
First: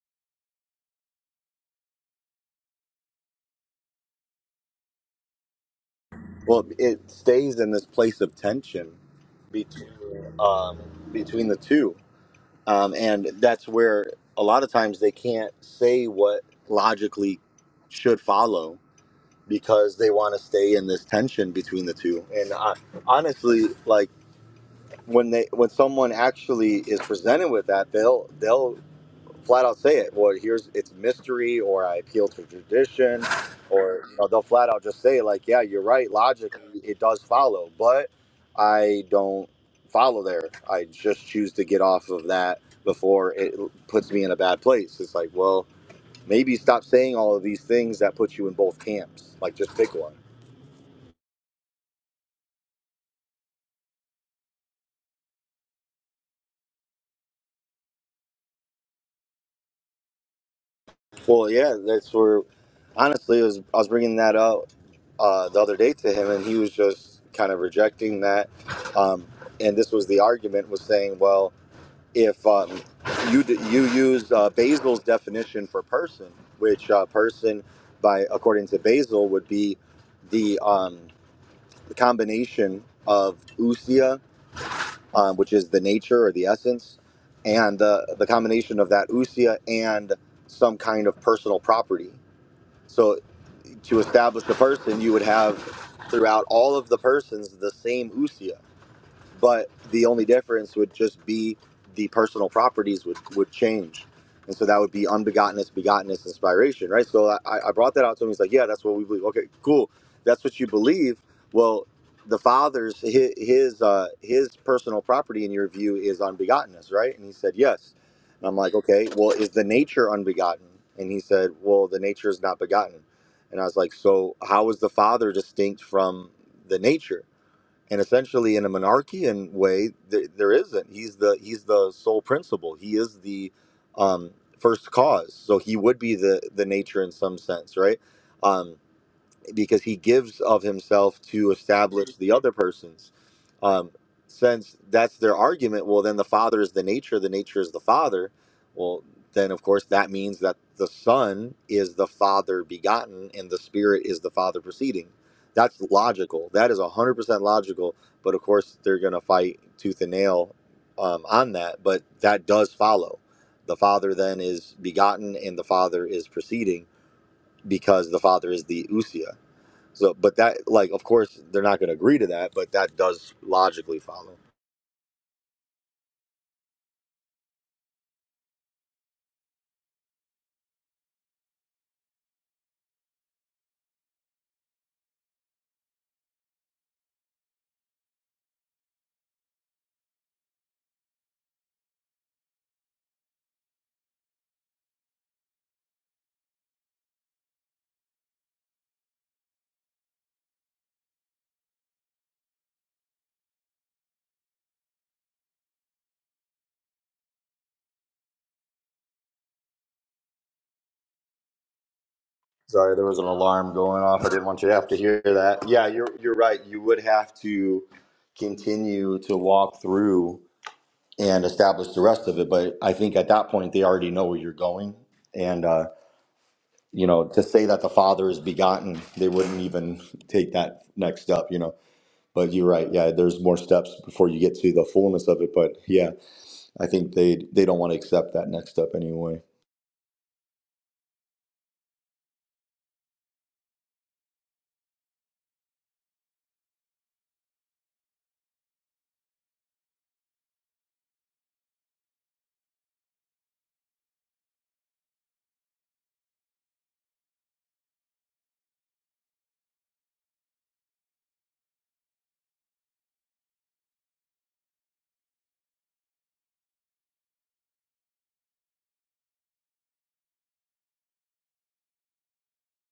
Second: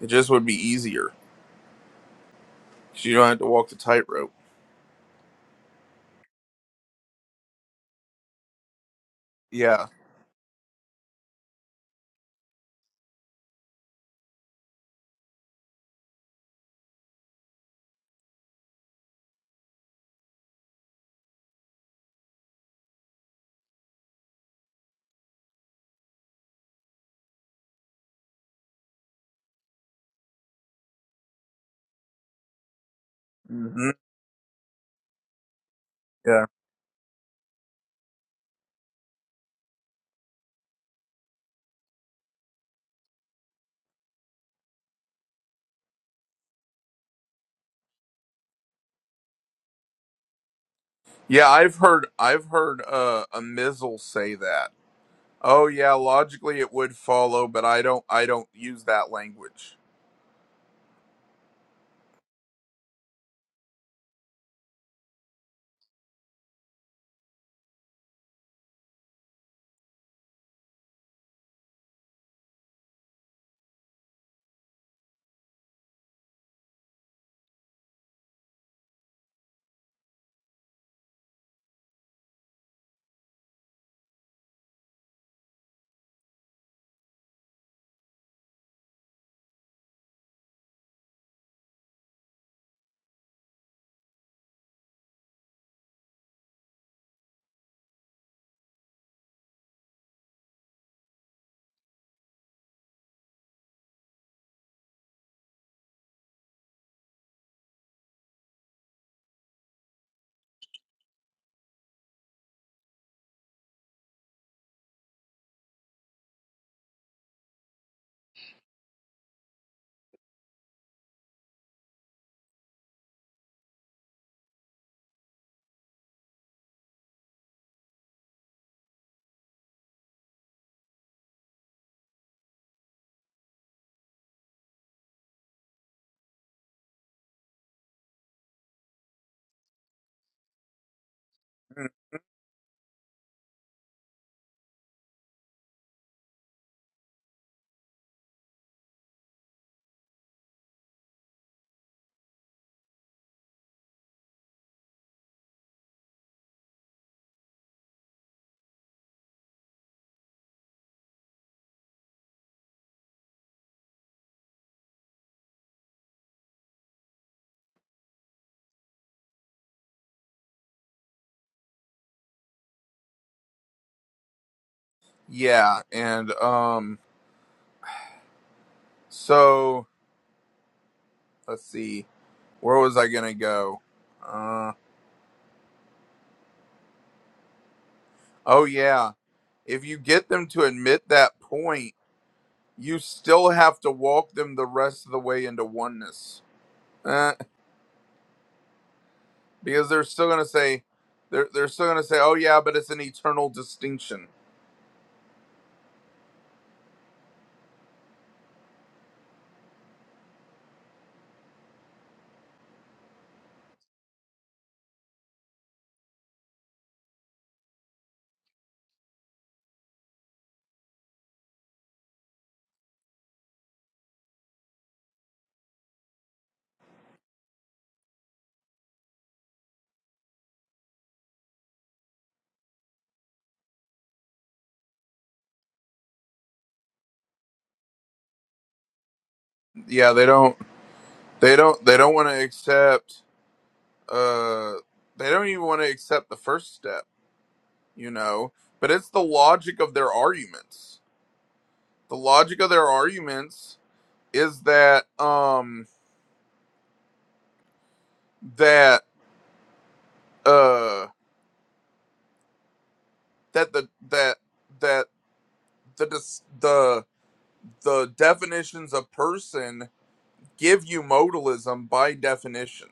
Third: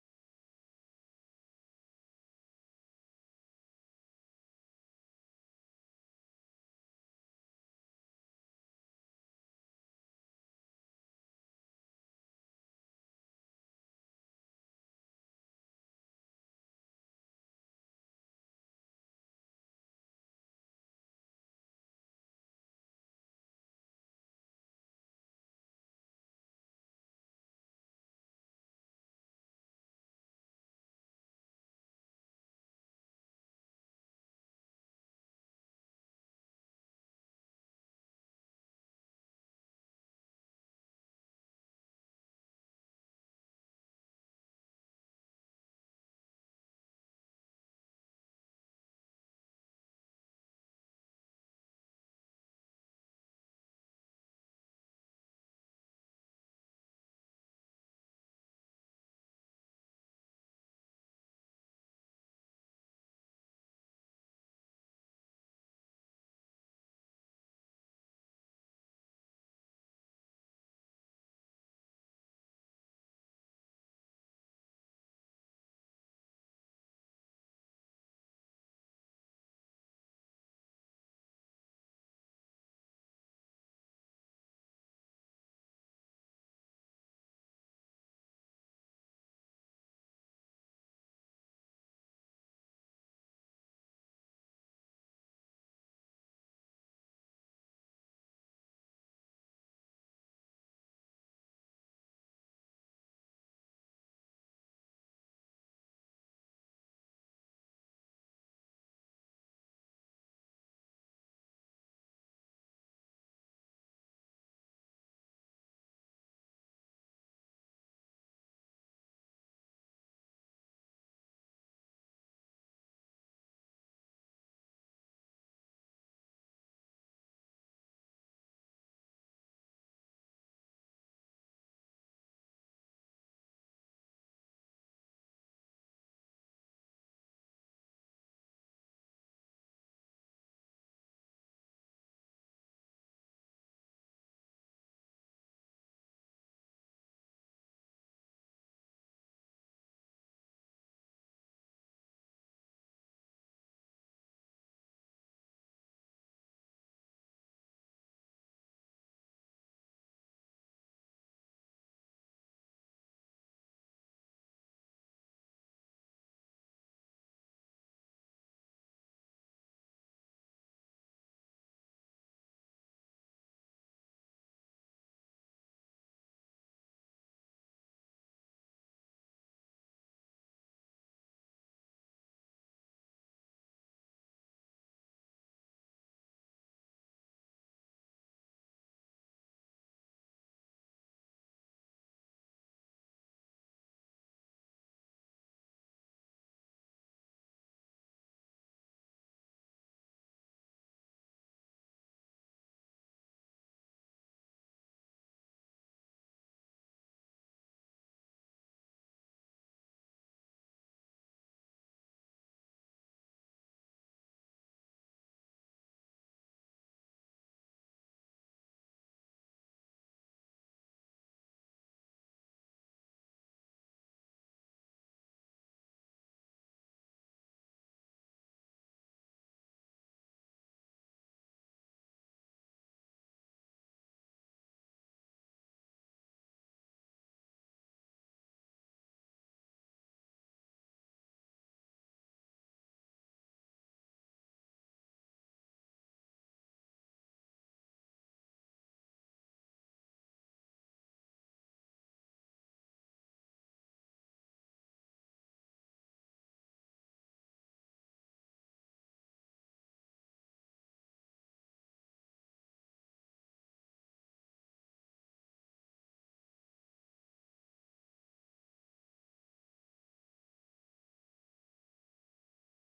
[SPEAKER 2] it just would be easier 'cause you don't have to walk the tightrope.
[SPEAKER 1] Well, it stays in this place of tension
[SPEAKER 2] Yeah.
[SPEAKER 1] between um, between the two, um, and that's where a lot of times they can't say what logically should follow because they want to stay in this tension between the two. And I, honestly, like when they when someone actually is presented with that, they'll they'll flat out say it. Well, here's it's mystery, or I appeal to tradition,
[SPEAKER 2] hmm
[SPEAKER 1] or you know, they'll flat out just say like, yeah, you're right.
[SPEAKER 2] Yeah.
[SPEAKER 1] Logically, it does follow, but I don't follow there. I just choose to get off of that before it puts me in a bad place. It's like, well, maybe stop saying all of these things that put you in both camps. Like, just pick one.
[SPEAKER 2] Yeah. I've heard. I've heard uh, a Mizzle say that. Oh yeah, logically it would follow, but I don't. I don't use that language.
[SPEAKER 1] Well, yeah, that's where. Honestly, it was I was bringing that up uh, the other day to him, and he was just kind of rejecting that. Um, and this was the argument: was saying, well, if um, you d- you use uh, Basil's definition for person, which uh, person by according to Basil would be the um, the combination of usia, um, which is the nature or the essence, and the the combination of that usia and some kind of personal property so to establish a person, you would have throughout all of the persons the same usia but the only difference would just be the personal properties would, would change and so that would be unbegottenness begottenness inspiration right so i, I brought that out to him he's like yeah that's what we believe okay cool that's what you believe well the father's his his, uh, his personal property in your view is unbegottenness right and he said yes and i'm like okay well is the nature unbegotten and he said well the nature is not begotten and i was like so how is the father distinct from the nature and essentially in a monarchian way there, there isn't he's the he's the sole principle he is the um, first cause so he would be the the nature in some sense right Um, because he gives of himself to
[SPEAKER 2] Mm.
[SPEAKER 1] establish the other person's. Um, since that's their argument, well, then the Father is the nature, the nature is the Father. Well, then of course that means that the Son is the Father begotten and the Spirit is the Father proceeding. That's logical. That is 100% logical. But of course, they're going to fight tooth and nail um, on that. But that does follow. The Father then is begotten and the Father is proceeding because the Father is the Usia so, but that, like, of course, they're not going to agree to that, but that does logically follow.
[SPEAKER 2] Yeah, and um, so let's see, where was I gonna go? Uh, Oh, yeah. If you get them to admit that point, you still have to walk them the rest of the way into oneness. Uh, because they're still going to say, they're, they're still going to say, oh, yeah, but it's an eternal distinction.
[SPEAKER 1] Sorry, there was an alarm going off. I didn't want you to have to hear that. Yeah, you're you're right. You would have to continue to walk through and establish the rest of it. But I think at that point they already know where you're going, and uh, you know, to say that the Father is begotten, they wouldn't even take that next step. You know. But you're right. Yeah, there's more steps before you get to the fullness of it. But yeah, I think they they don't want to accept that next step anyway.
[SPEAKER 2] Yeah, they don't, they don't, they don't want to accept, uh, they don't even want to accept the first step, you know, but it's the logic of their arguments. The logic of their arguments is that, um, that, uh, that the, that, that the the the definitions of person give you modalism by definition.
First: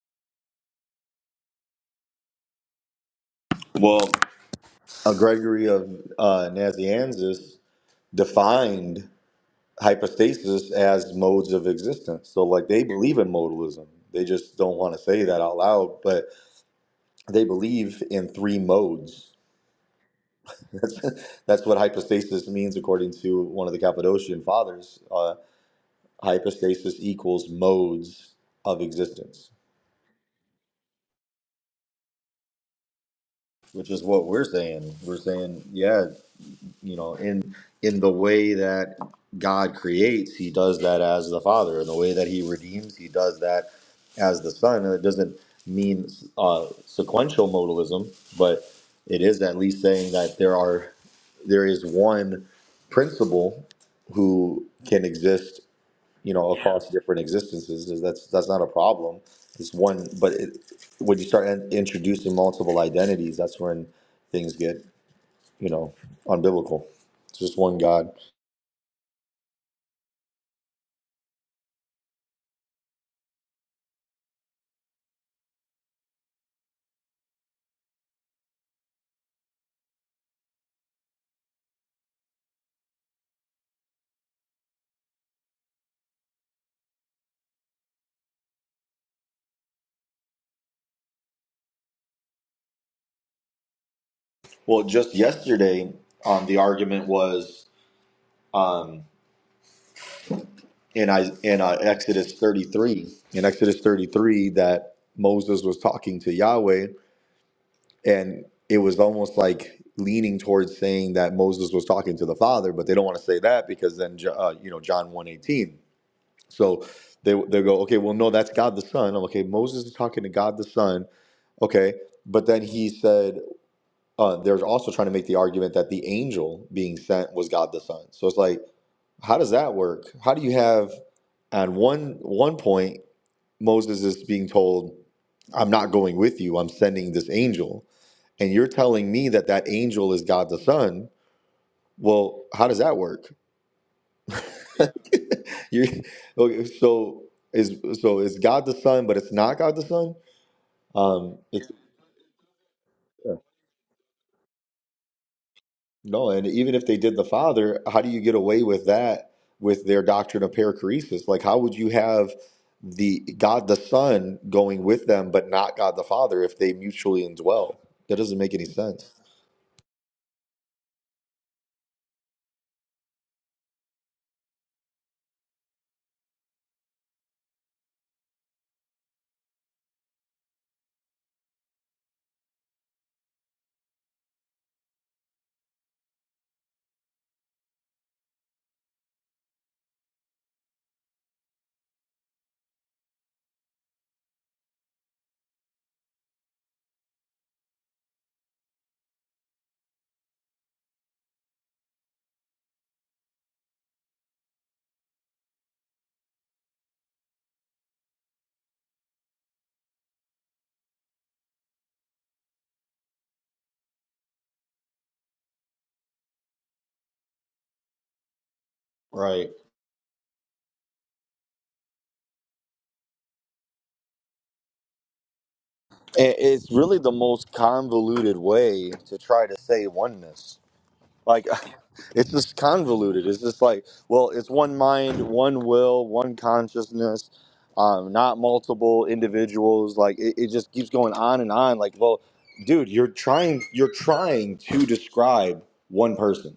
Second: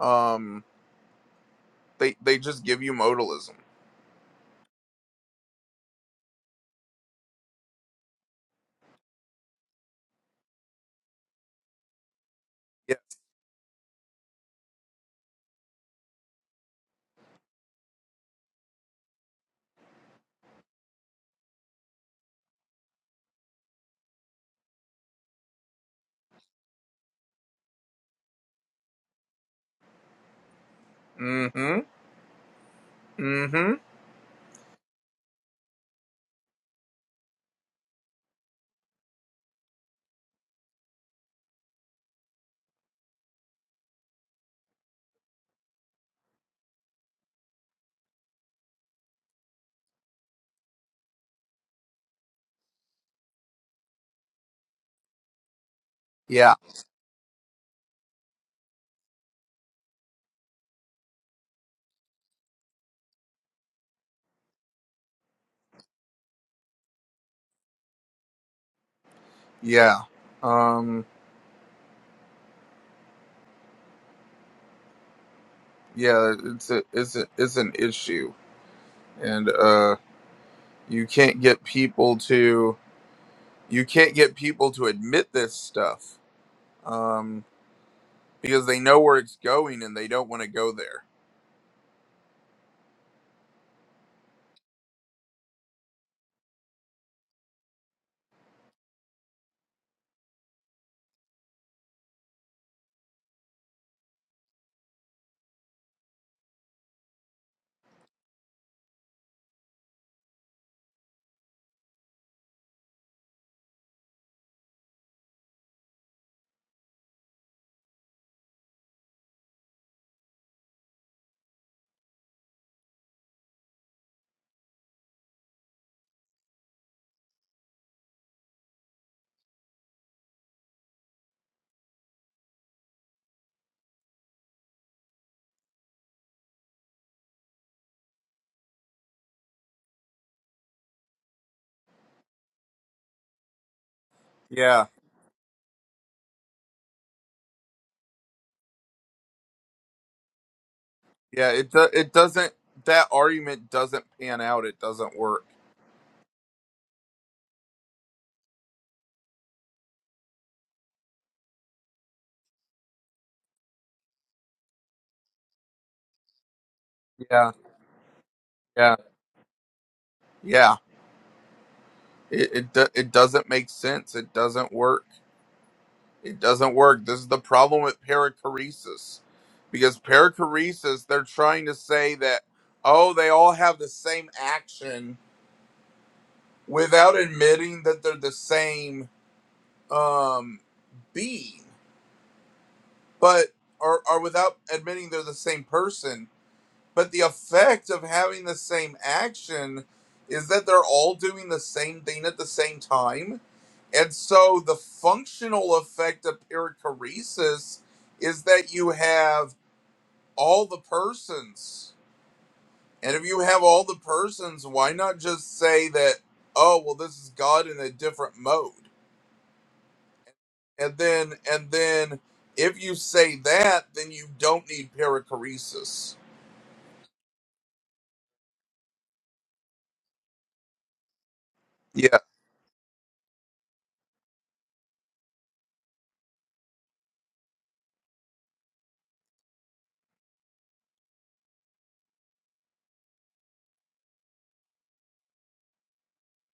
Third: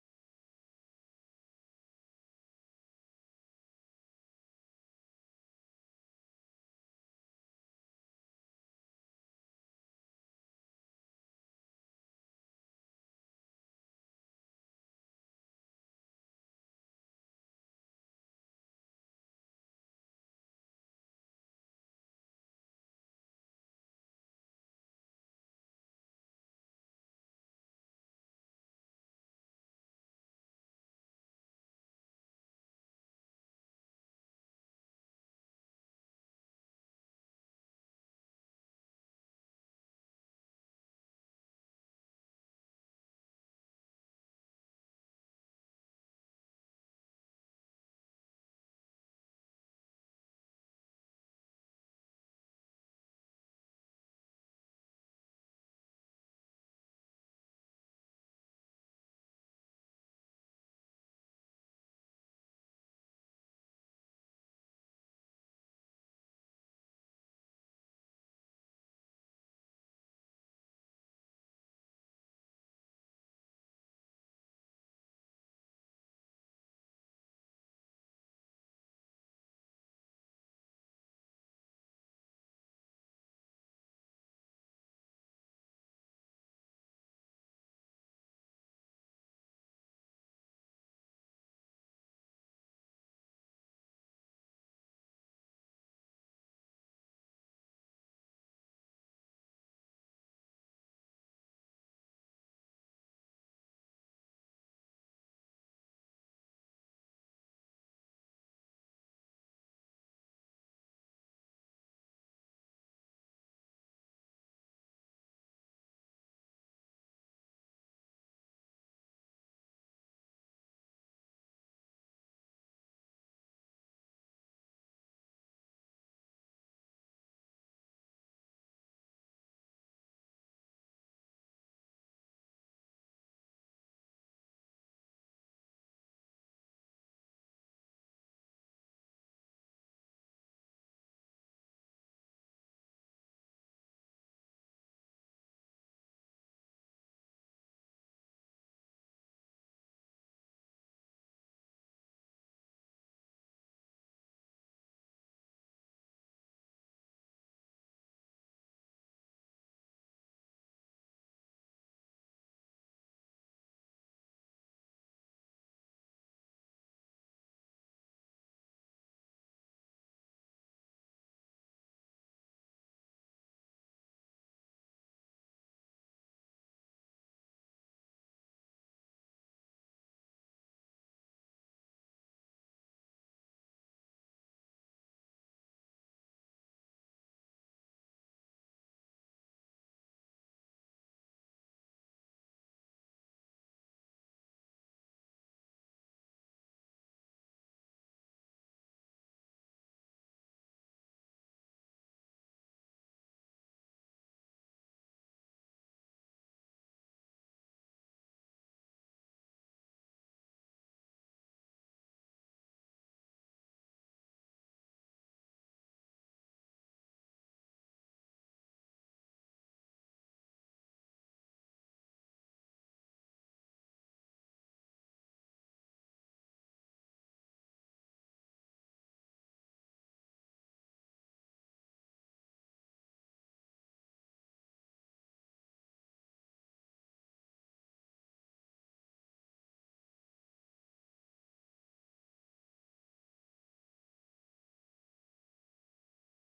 [SPEAKER 2] Um, they they just give you modalism.
[SPEAKER 1] Well, uh, Gregory of uh, Nazianzus defined hypostasis as modes of existence. So, like, they
[SPEAKER 2] Yeah.
[SPEAKER 1] believe in modalism. They just don't want to say that out loud, but they believe in three modes. That's, that's what hypostasis means, according to one of the Cappadocian fathers. Uh, hypostasis equals modes of existence,
[SPEAKER 2] Mm-hmm. Mm-hmm.
[SPEAKER 1] which is what we're saying. We're saying, yeah, you know in in the way that god creates he does that as the father in the way that he redeems he does that as the son and it doesn't mean uh, sequential modalism but it is at least saying that there are there is one principle who can exist you know
[SPEAKER 2] Yeah.
[SPEAKER 1] across different existences is that's that's not a problem it's one but it, when you start in- introducing multiple identities that's when things get you know, unbiblical. It's just one God.
[SPEAKER 2] Yeah. Um. Yeah. It's a, it's a, it's an issue, and uh, you can't get people to you can't get people to admit this stuff. Um, because they know where it's going and they don't want to go there.
[SPEAKER 1] Well, just yesterday, um, the argument was um, in I, in uh, Exodus 33, in Exodus 33, that Moses was talking to Yahweh, and it was almost like leaning towards saying that Moses was talking to the Father, but they don't want to say that because then, Jo- uh, you know, John 1.18. So they they go, okay, well, no, that's God the Son. I'm like, okay. Moses is talking to God the Son. Okay, but then he said Uh, they're also trying to make the argument that the angel being sent was God the Son. So it's like, how does that work? How do you have at one one point Moses is being told, "I'm not going with you. I'm sending this angel," and you're telling me that that angel is God the Son. Well, how does that work?
[SPEAKER 2] Yeah.
[SPEAKER 1] you're, okay, so is so is God the Son, but it's not God the Son. Um,
[SPEAKER 2] Yeah,
[SPEAKER 1] it's,
[SPEAKER 2] it do, it doesn't. That argument doesn't pan out. It doesn't work.
[SPEAKER 1] No, and even if they did the Father, how do you get away with that with their doctrine of perichoresis? Like, how would you have the God the Son going with them, but not God the Father if they mutually
[SPEAKER 2] Yeah,
[SPEAKER 1] indwell? That doesn't make any
[SPEAKER 2] yeah,
[SPEAKER 1] sense.
[SPEAKER 2] yeah. It it, do, it doesn't make sense. It doesn't work. It doesn't work. This is the problem with perichoresis, because perichoresis they're trying to say that oh they all have the same action without admitting that they're the same um being, but or or without admitting they're the same person. But the effect of having the same action is that they're all doing the same thing at the same time. And so the functional effect of perichoresis is that you have all the persons. And if you have all the persons, why not just say that, oh, well, this is God in a different mode?
[SPEAKER 1] Right.
[SPEAKER 2] And then, and then if you say that, then you don't need perichoresis.
[SPEAKER 1] And it's really the most convoluted way to try to say oneness. Like,
[SPEAKER 2] Yeah.
[SPEAKER 1] it's just convoluted. It's just like, well, it's one mind, one will, one consciousness, um, not multiple individuals. Like, it, it just keeps going on and on. Like, well, dude, you're trying, you're trying to describe one person.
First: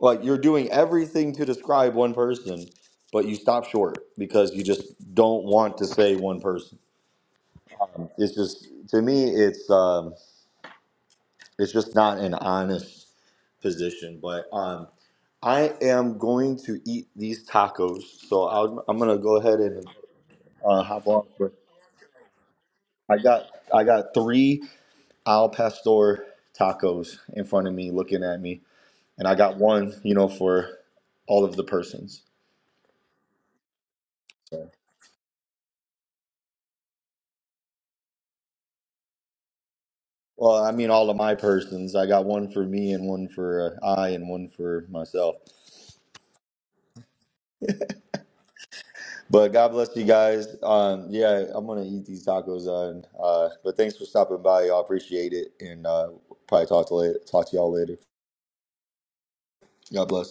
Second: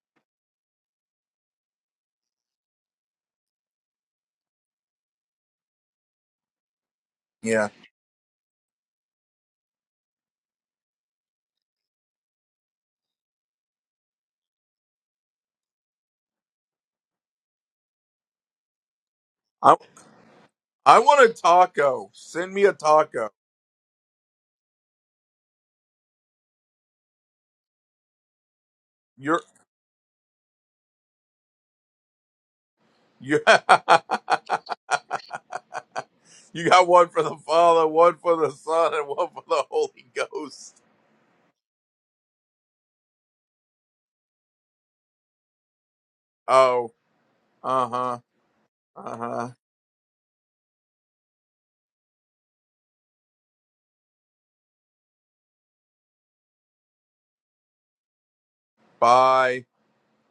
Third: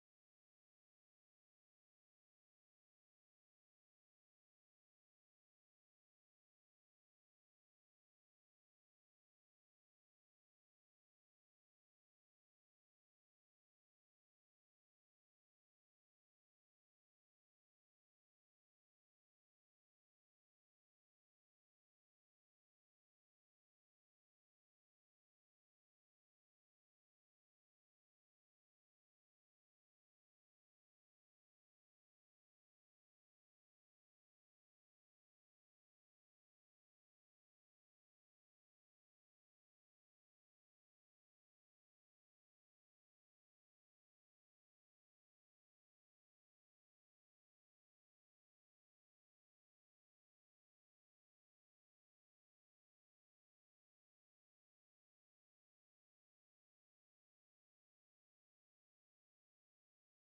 [SPEAKER 1] Like, you're doing everything to describe one person, but you stop short because you just don't want to say one person.
[SPEAKER 2] Yeah.
[SPEAKER 1] Um, it's just, to me, it's, um, it's just not an honest position. But, um, I am going to eat these tacos, so I'll, I'm gonna go ahead and uh,
[SPEAKER 2] I
[SPEAKER 1] hop on.
[SPEAKER 2] want a
[SPEAKER 1] But
[SPEAKER 2] taco. Send me a
[SPEAKER 1] I
[SPEAKER 2] taco.
[SPEAKER 1] got I got three al pastor tacos in front of me, looking at me, and I
[SPEAKER 2] You're
[SPEAKER 1] got one, you know, for all of the persons.
[SPEAKER 2] you
[SPEAKER 1] So,
[SPEAKER 2] you got one for the Father, one for the Son, and one for the Holy
[SPEAKER 1] well, I
[SPEAKER 2] Ghost.
[SPEAKER 1] mean, all of my persons. I got one for me and one for uh, I and one for myself.
[SPEAKER 2] Oh, uh huh, uh huh.
[SPEAKER 1] But God bless you guys. Um, yeah, I'm gonna eat these tacos. On, uh, but thanks for stopping by. Y'all appreciate it, and uh, probably talk to later, talk to y'all later.
[SPEAKER 2] Bye.
[SPEAKER 1] God bless.